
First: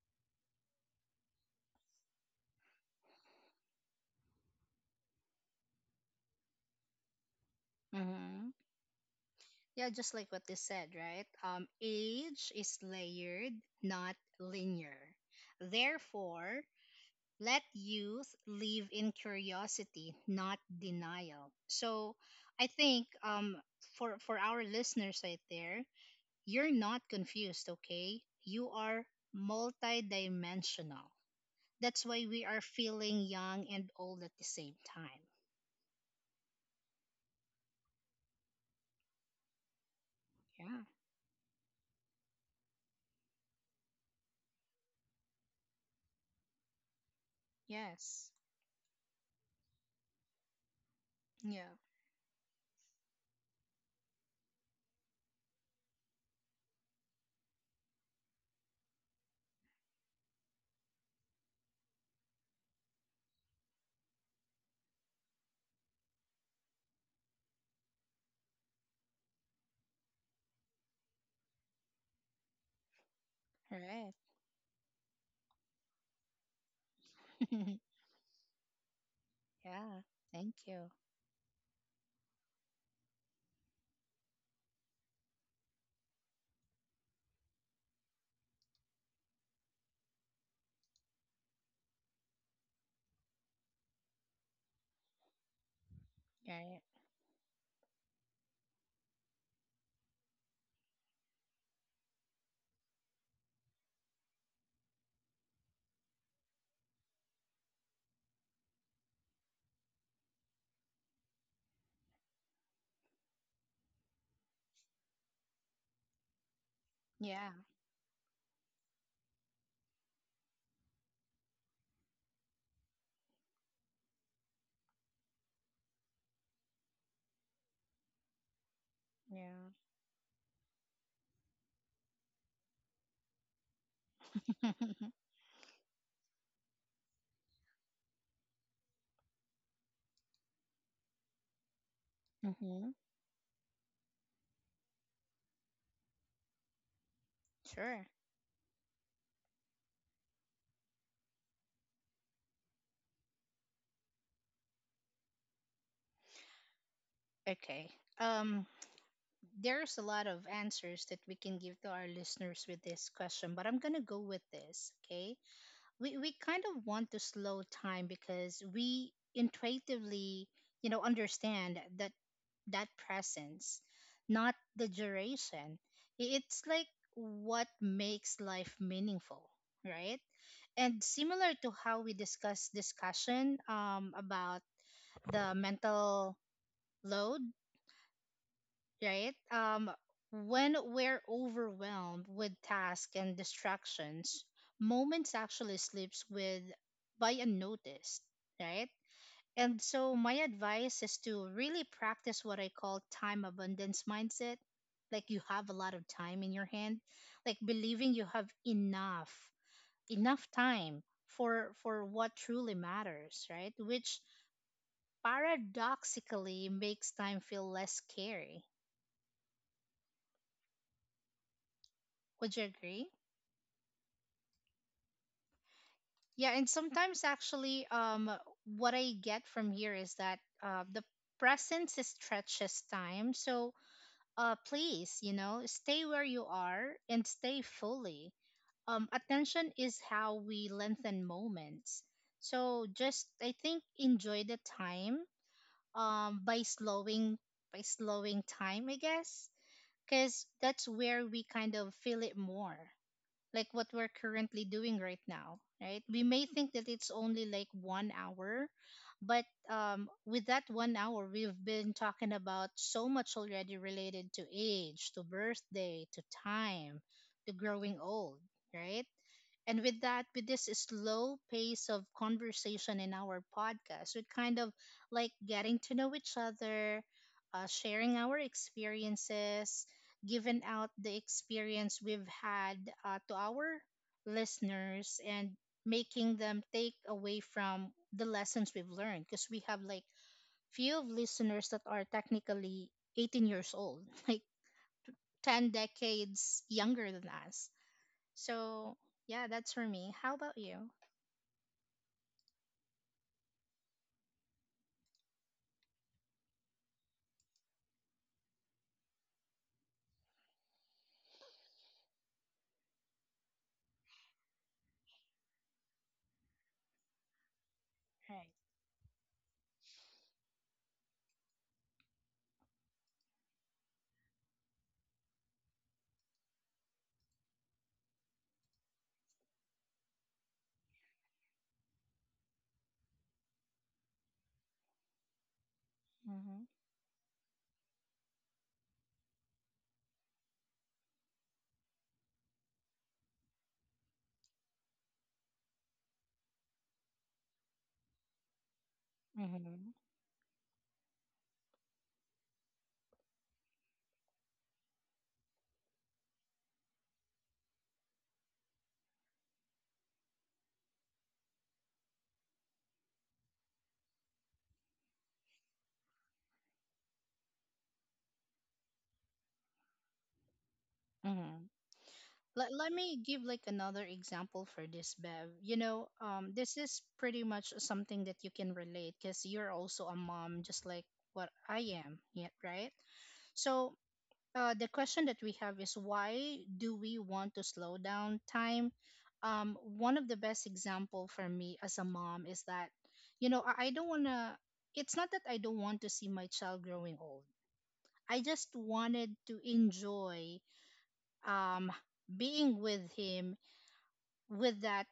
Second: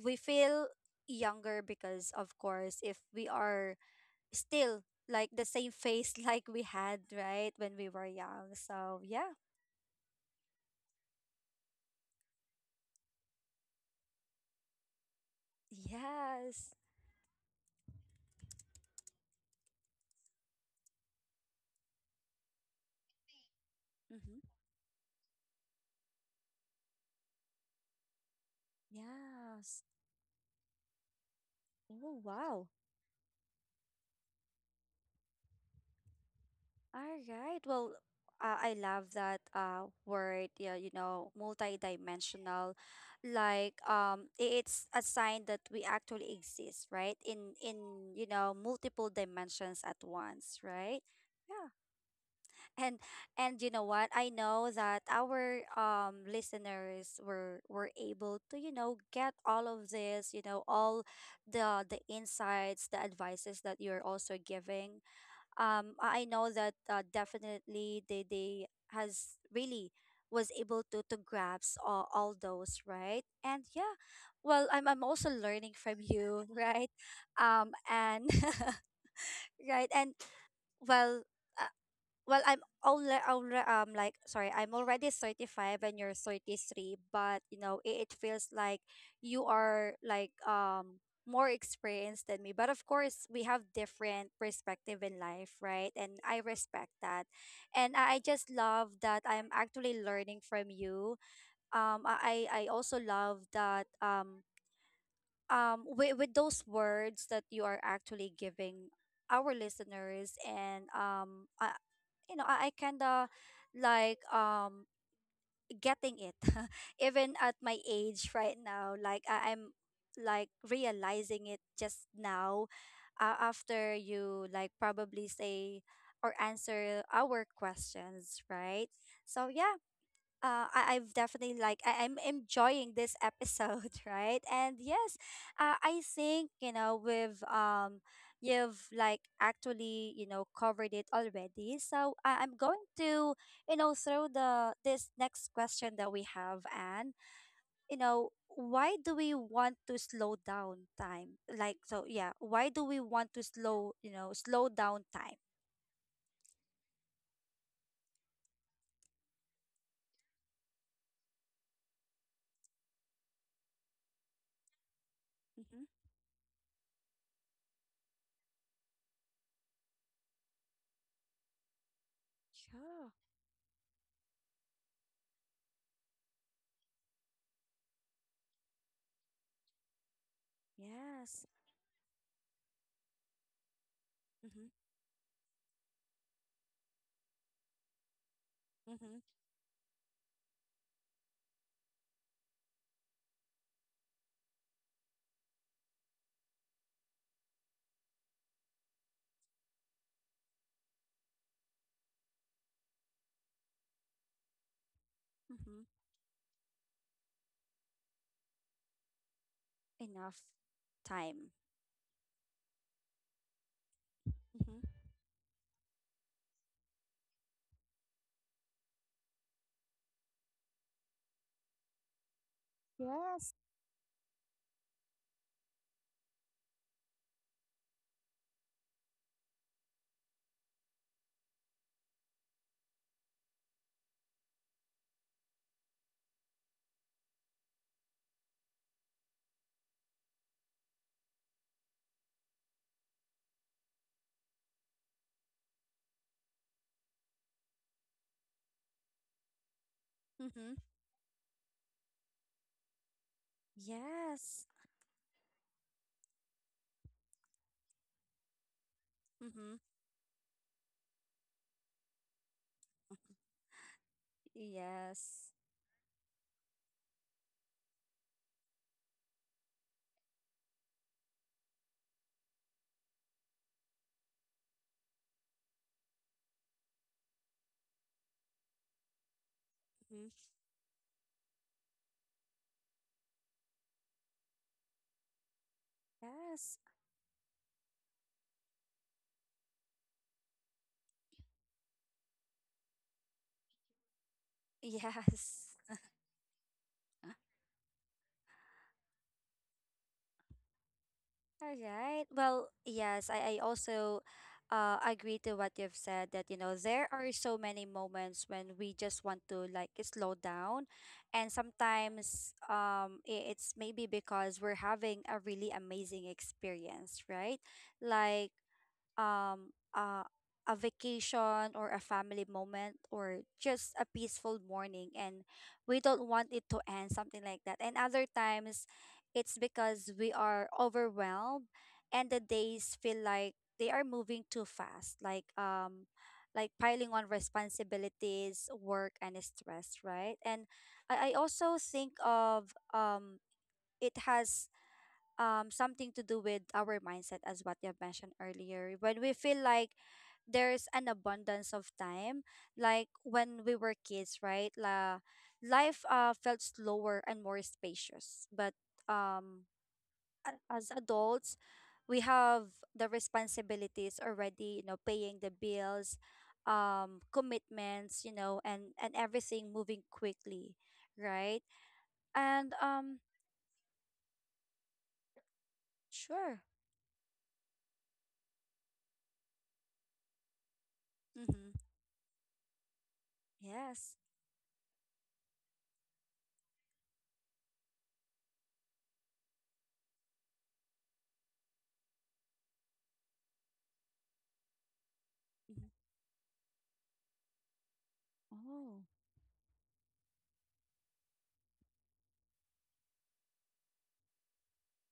Speaker 1: we feel younger because of course if we are still like the same face like we had right when we were
Speaker 2: Mm-hmm.
Speaker 1: young. So yeah.
Speaker 2: Yeah, just like what they said, right? Age is layered, not linear. Therefore,
Speaker 1: Yes.
Speaker 2: let youth live in curiosity, not denial. So I think for
Speaker 1: Mm-hmm.
Speaker 2: our listeners right there, you're not confused, okay? You are
Speaker 1: Yes.
Speaker 2: multidimensional. That's
Speaker 1: Oh
Speaker 2: why we are
Speaker 1: wow.
Speaker 2: feeling young and old at the same time.
Speaker 1: All right, well, I love that word, yeah,
Speaker 2: Yeah.
Speaker 1: multidimensional. Like it's a sign that we actually exist, right, in
Speaker 2: Yes.
Speaker 1: multiple dimensions at once, right? Yeah.
Speaker 2: Yeah.
Speaker 1: and and you know what, I know that our listeners were able to get all of this, all the insights, the advices that you're also giving. I know that, definitely, they has really was able to grasp all those, right? And yeah.
Speaker 2: Right.
Speaker 1: Well, I'm also learning from you right? um and right.
Speaker 2: Yeah.
Speaker 1: And
Speaker 2: Thank you.
Speaker 1: well, uh, well, I'm already, like, sorry, I'm already 35 and you're 33, but you know, it feels like you are, like, more experienced than me. But of course, we have different perspective in life, right? And I
Speaker 2: Right.
Speaker 1: respect that. And I just love that I'm actually learning from you. I also love that, with those words that you are actually giving our listeners. And I, you know I kind of, like, getting it even
Speaker 2: Yeah.
Speaker 1: at my age right now. Like, I'm like realizing it just now, after you like probably say or answer our questions, right? So
Speaker 2: Yeah.
Speaker 1: yeah. I've definitely, like, I'm enjoying this episode, right? And yes, I think, we've you've, like, actually, covered it already. So I'm going
Speaker 2: Hmm.
Speaker 1: to, throw the this next question that we have. And,
Speaker 2: Sure.
Speaker 1: why do we want to slow down time? Like so, yeah, why do we want to slow you know slow down time?
Speaker 2: Okay. Um there's a lot of answers that we can give to our listeners with this question, but I'm going to go with this, okay?
Speaker 1: Mm-hmm.
Speaker 2: We kind of want to slow time because we intuitively, you know, understand that that
Speaker 1: Sure.
Speaker 2: presence, not the duration. It's like what makes life meaningful, right? And
Speaker 1: Yes.
Speaker 2: similar to how we discussion about
Speaker 1: Mm-hmm.
Speaker 2: the mental load,
Speaker 1: Mm-hmm.
Speaker 2: right? When we're overwhelmed with tasks and distractions, moments actually slips with by unnoticed, right? And so my advice is to really practice what I call time abundance mindset. Like you have a
Speaker 1: Mm-hmm.
Speaker 2: lot of time in your hand, like believing you have enough,
Speaker 1: Enough
Speaker 2: enough time
Speaker 1: time.
Speaker 2: for what truly matters, right? Which
Speaker 1: Mm-hmm.
Speaker 2: paradoxically makes time feel less scary. Would you agree?
Speaker 1: Yes.
Speaker 2: Yeah, and sometimes actually, what I get from here is that the presence stretches time. So, please, you know, stay where you are and stay fully. Attention is how we lengthen moments. So, just I think enjoy the time um, by slowing by slowing time, I guess, because
Speaker 1: Mm-hmm.
Speaker 2: that's where we kind of feel it more like what we're currently
Speaker 1: Yes.
Speaker 2: doing right now, right? We may think that it's only like 1 hour, but
Speaker 1: Mm-hmm.
Speaker 2: with that 1 hour, we've been talking about so much already related to age, to
Speaker 1: Yes.
Speaker 2: birthday, to time, to growing old, right? And with that, with this slow pace of conversation in our podcast, we kind of like getting to know each other, sharing our experiences,
Speaker 1: Mm-hmm.
Speaker 2: giving out the experience we've had to our listeners, and making them
Speaker 1: Yes.
Speaker 2: take away from the lessons we've learned. Because we have like few of listeners that are technically 18 years old, like
Speaker 1: Yes.
Speaker 2: 10 decades younger than us. So, yeah, that's for me. How about you?
Speaker 1: All right, well, yes, I also, agree to what you've said. That, there are so many moments when we just want to, like, slow down. And sometimes, it's maybe because we're having a really amazing experience, right?
Speaker 2: Right.
Speaker 1: Like, um uh, a vacation, or a family moment, or just a peaceful morning, and we don't want it to end, something like that. And other times, it's because we are overwhelmed and the days feel like they are moving too fast, like,
Speaker 2: Mm-hmm.
Speaker 1: like piling on responsibilities, work, and stress, right? And I also think of, it has something to do with our mindset, as what you have mentioned earlier. When we feel
Speaker 2: Mm-hmm.
Speaker 1: like there's an abundance of time, like when we were kids, right? la Life felt slower and more spacious. But um as adults, we have the responsibilities already, paying the bills, commitments, and everything moving quickly,
Speaker 2: Mm-hmm.
Speaker 1: right?
Speaker 2: Let,
Speaker 1: And
Speaker 2: let me give like another example for this, Bev. You know,
Speaker 1: sure.
Speaker 2: this is pretty much something that you can relate because you're also a mom, just like what
Speaker 1: Mm-hmm.
Speaker 2: I am, yeah, right? So,
Speaker 1: Yes.
Speaker 2: the question that we have is why do we want to slow down time? One of the best example for me as a mom is that, you know, I don't wanna. It's not that I don't
Speaker 1: Mm-hmm.
Speaker 2: want to see my child growing old. I just
Speaker 1: Oh,
Speaker 2: wanted to enjoy um, being with him with that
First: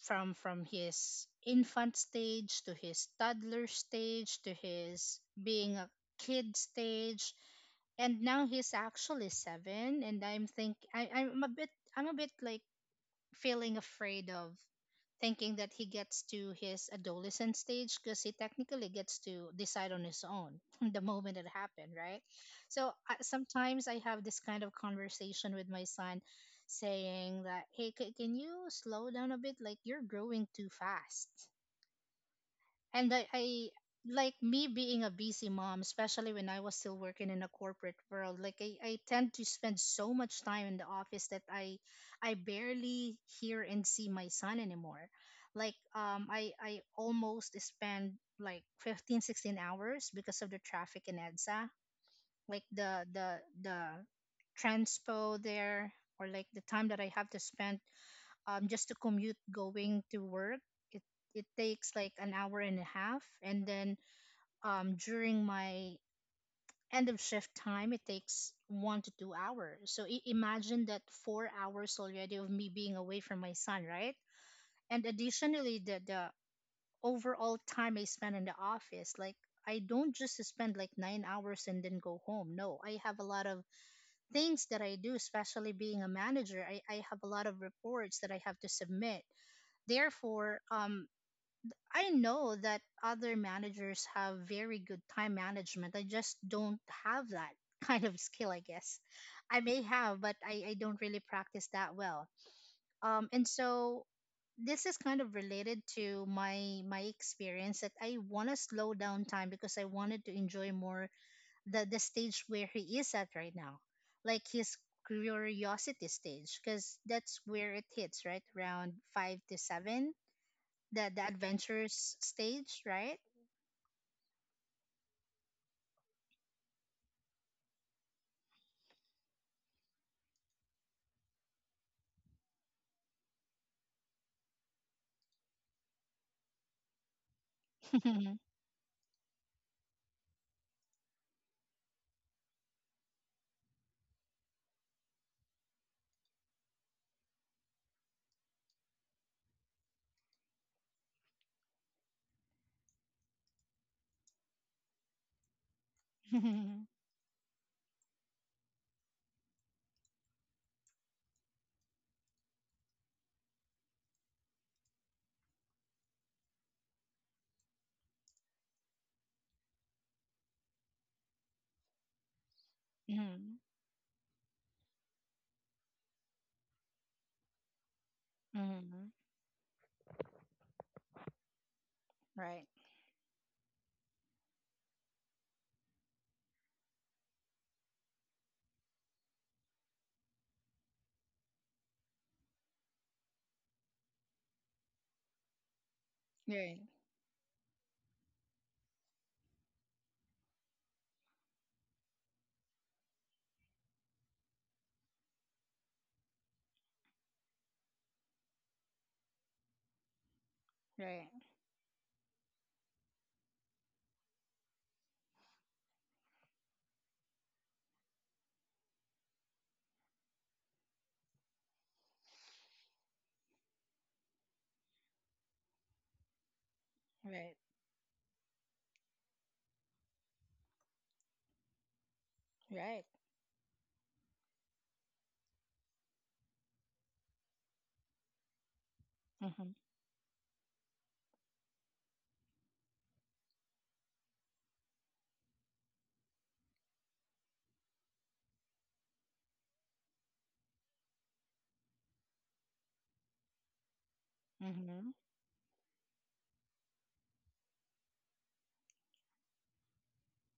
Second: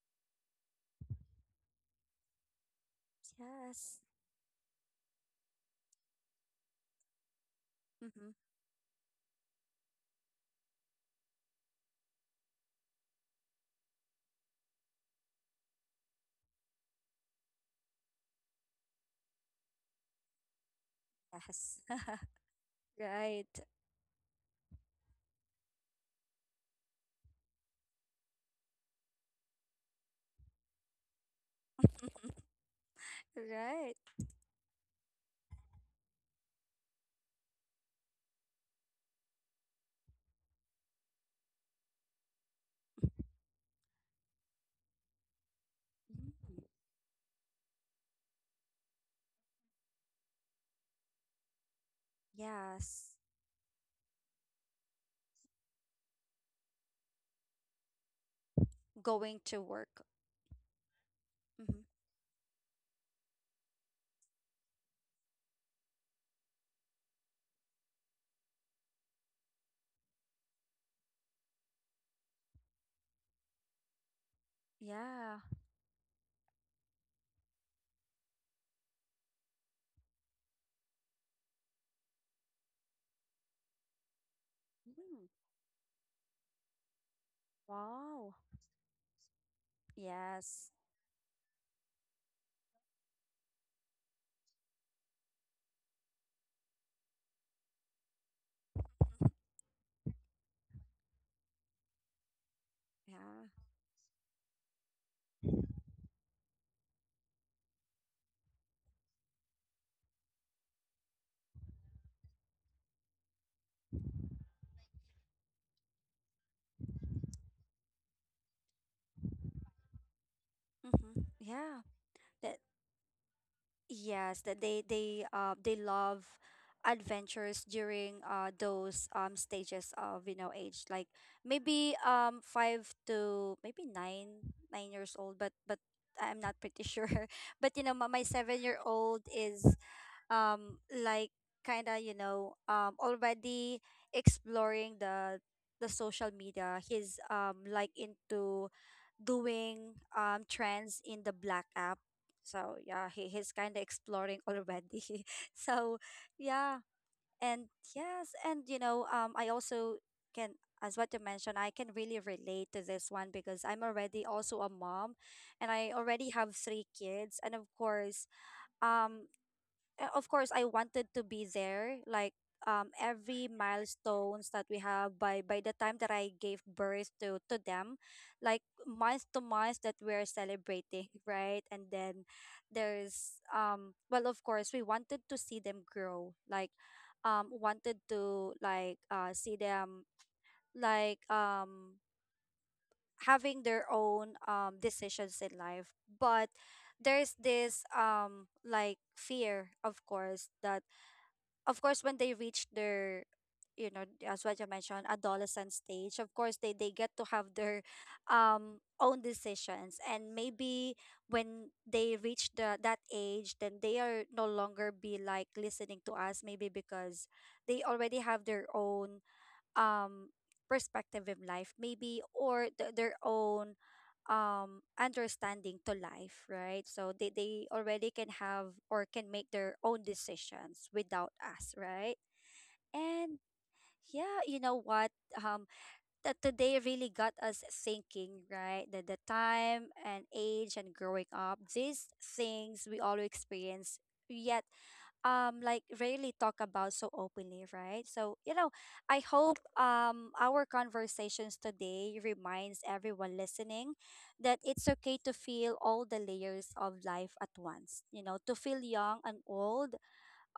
Speaker 2: from his infant stage to his toddler
Speaker 1: yes.
Speaker 2: stage to his being a kid stage and
Speaker 1: Mm-hmm.
Speaker 2: now he's actually seven and I'm a bit like feeling afraid of thinking that he gets to his adolescent stage because he technically gets to decide on his own the moment it
Speaker 1: Yes.
Speaker 2: happened, right? So
Speaker 1: Right.
Speaker 2: sometimes I have this kind of conversation with my son saying that, hey, can you slow down a bit? Like, you're growing too fast and I
Speaker 1: Right.
Speaker 2: like me being a busy mom, especially when I was still working in a corporate world. Like I tend to spend so much time in the office that I barely hear and see my son anymore. Like um I
Speaker 1: Mm.
Speaker 2: I almost spend like 15, 16 hours because of the traffic in EDSA. Like the
Speaker 1: Yes.
Speaker 2: the the transpo there or like the time that I have to spend just to commute
Speaker 1: Going to
Speaker 2: going
Speaker 1: work.
Speaker 2: to work it, it
Speaker 1: Mm-hmm.
Speaker 2: takes like an hour and a half and then during my end of shift time it takes 1 to 2 hours so imagine that 4 hours already of me being away from my son, right? And
Speaker 1: Yeah.
Speaker 2: additionally the overall time I spend in the office like I don't just spend like 9 hours and then go home, no, I have a lot of things that I do,
Speaker 1: Mm.
Speaker 2: especially being a manager. I have a lot of reports that
Speaker 1: Wow.
Speaker 2: I have to submit. Therefore,
Speaker 1: Yes.
Speaker 2: I know that other managers have very good time management. I just don't have that kind of skill, I guess. I may have, but I don't really practice that well. And
Speaker 1: Yeah.
Speaker 2: so this is kind of related to my experience that I want to slow down time because I wanted to enjoy more the stage where he is at right now, like his curiosity stage, because that's where it hits right around five to seven, the
Speaker 1: Mm-hmm.
Speaker 2: the
Speaker 1: Yeah.
Speaker 2: adventures
Speaker 1: That
Speaker 2: stage, right?
Speaker 1: Yes, that they love adventures during, those, stages of, age. Like, maybe, five to maybe nine years old, but I'm not pretty sure but, my 7-year old is, like, kind of, already exploring the social media. He's, like, into doing, trends in the black app. So yeah, he's kind of exploring already so yeah.
Speaker 2: Mhm.
Speaker 1: And yes, and, I also can, as what you mentioned, I can really relate to this one, because I'm already also a mom. And I already have three kids. And of course, um of course, I wanted to be there, like, every
Speaker 2: Mhm.
Speaker 1: milestones that we have, by the time that I gave birth to them, like
Speaker 2: Mhm.
Speaker 1: month to month that we're celebrating right? And then
Speaker 2: Right.
Speaker 1: there's, well, of course, we wanted to see them grow, like, wanted to, like, see them, like, having their own, decisions in life. But
Speaker 2: Right.
Speaker 1: there's this, like, fear, of course, that of course, when they reach their, as what you mentioned, adolescent stage, of course they get to have their, own decisions. And maybe
Speaker 2: Right.
Speaker 1: when they reach the that age, then they are no longer be, like, listening to us, maybe, because they already have their own, um perspective in life, maybe. Or their own, understanding to life, right? So they,
Speaker 2: Right.
Speaker 1: they already can have, or can make, their own decisions without us, right?
Speaker 2: Right.
Speaker 1: And yeah, you know what, um that today really got us thinking, right? That the
Speaker 2: Mhm.
Speaker 1: time, and age, and growing up, these things we all experience, yet, like, rarely talk about so openly, right? So, I hope, our conversations today reminds everyone listening that it's
Speaker 2: Mhm.
Speaker 1: okay to feel all the layers of life at once. To feel young and old,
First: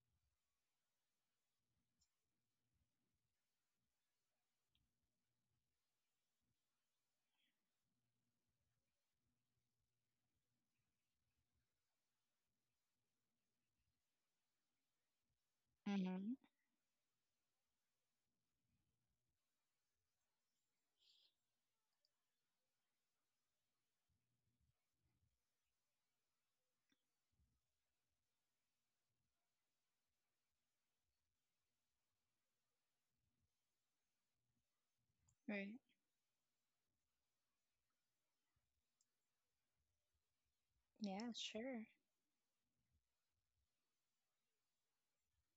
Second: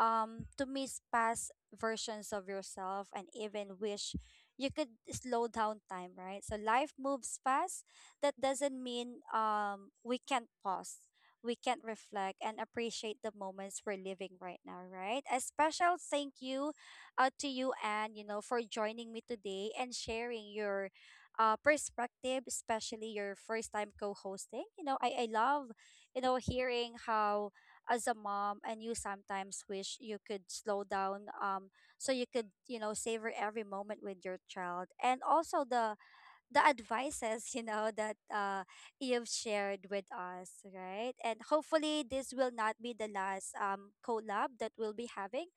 Speaker 1: to miss past versions of yourself, and even wish you could slow down time, right? So life moves fast, that doesn't mean, we can't pause. We can reflect and appreciate the moments we're living right now, right? A special thank
Speaker 2: Mhm.
Speaker 1: you, to you, and, for joining me today and sharing your, perspective, especially your first time co-hosting. I love, hearing how, as a mom, and you sometimes wish you could slow down, so you could, savor every moment with your child. And also
Speaker 2: Right.
Speaker 1: the advices, that, you've shared with us, right?
Speaker 2: Yeah,
Speaker 1: And
Speaker 2: sure.
Speaker 1: hopefully, this will not be the last, collab that we'll be having.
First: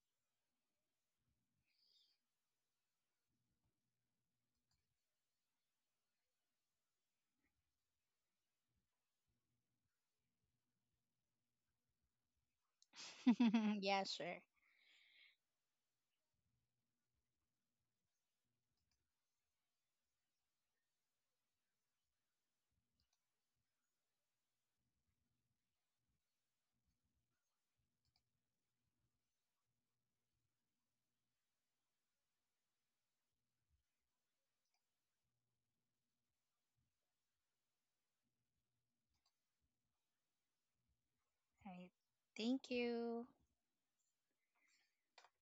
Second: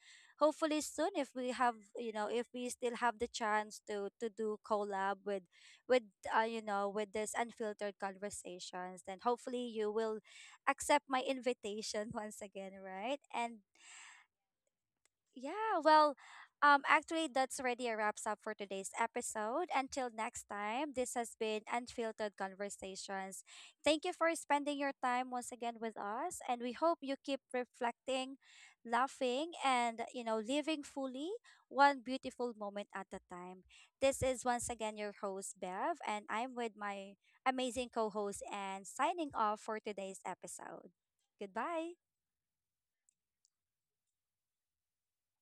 Speaker 1: Hopefully, soon, if we have, you know, if we still have the chance to do collab with, with, with this unfiltered conversations, then hopefully you will accept my invitation once again, right? And
Speaker 2: Yeah, sure.
Speaker 1: yeah, well, actually, that's already a wraps up for today's episode. Until next time, this has been Unfiltered Conversations. Thank you for spending your time once again with us, and we hope you keep reflecting, laughing, and, living fully, one beautiful moment at a time. This is once again your host Bev, and I'm with my amazing co-host, and signing off for today's episode.
Speaker 2: Right.
Speaker 1: Goodbye.
Speaker 2: Thank you.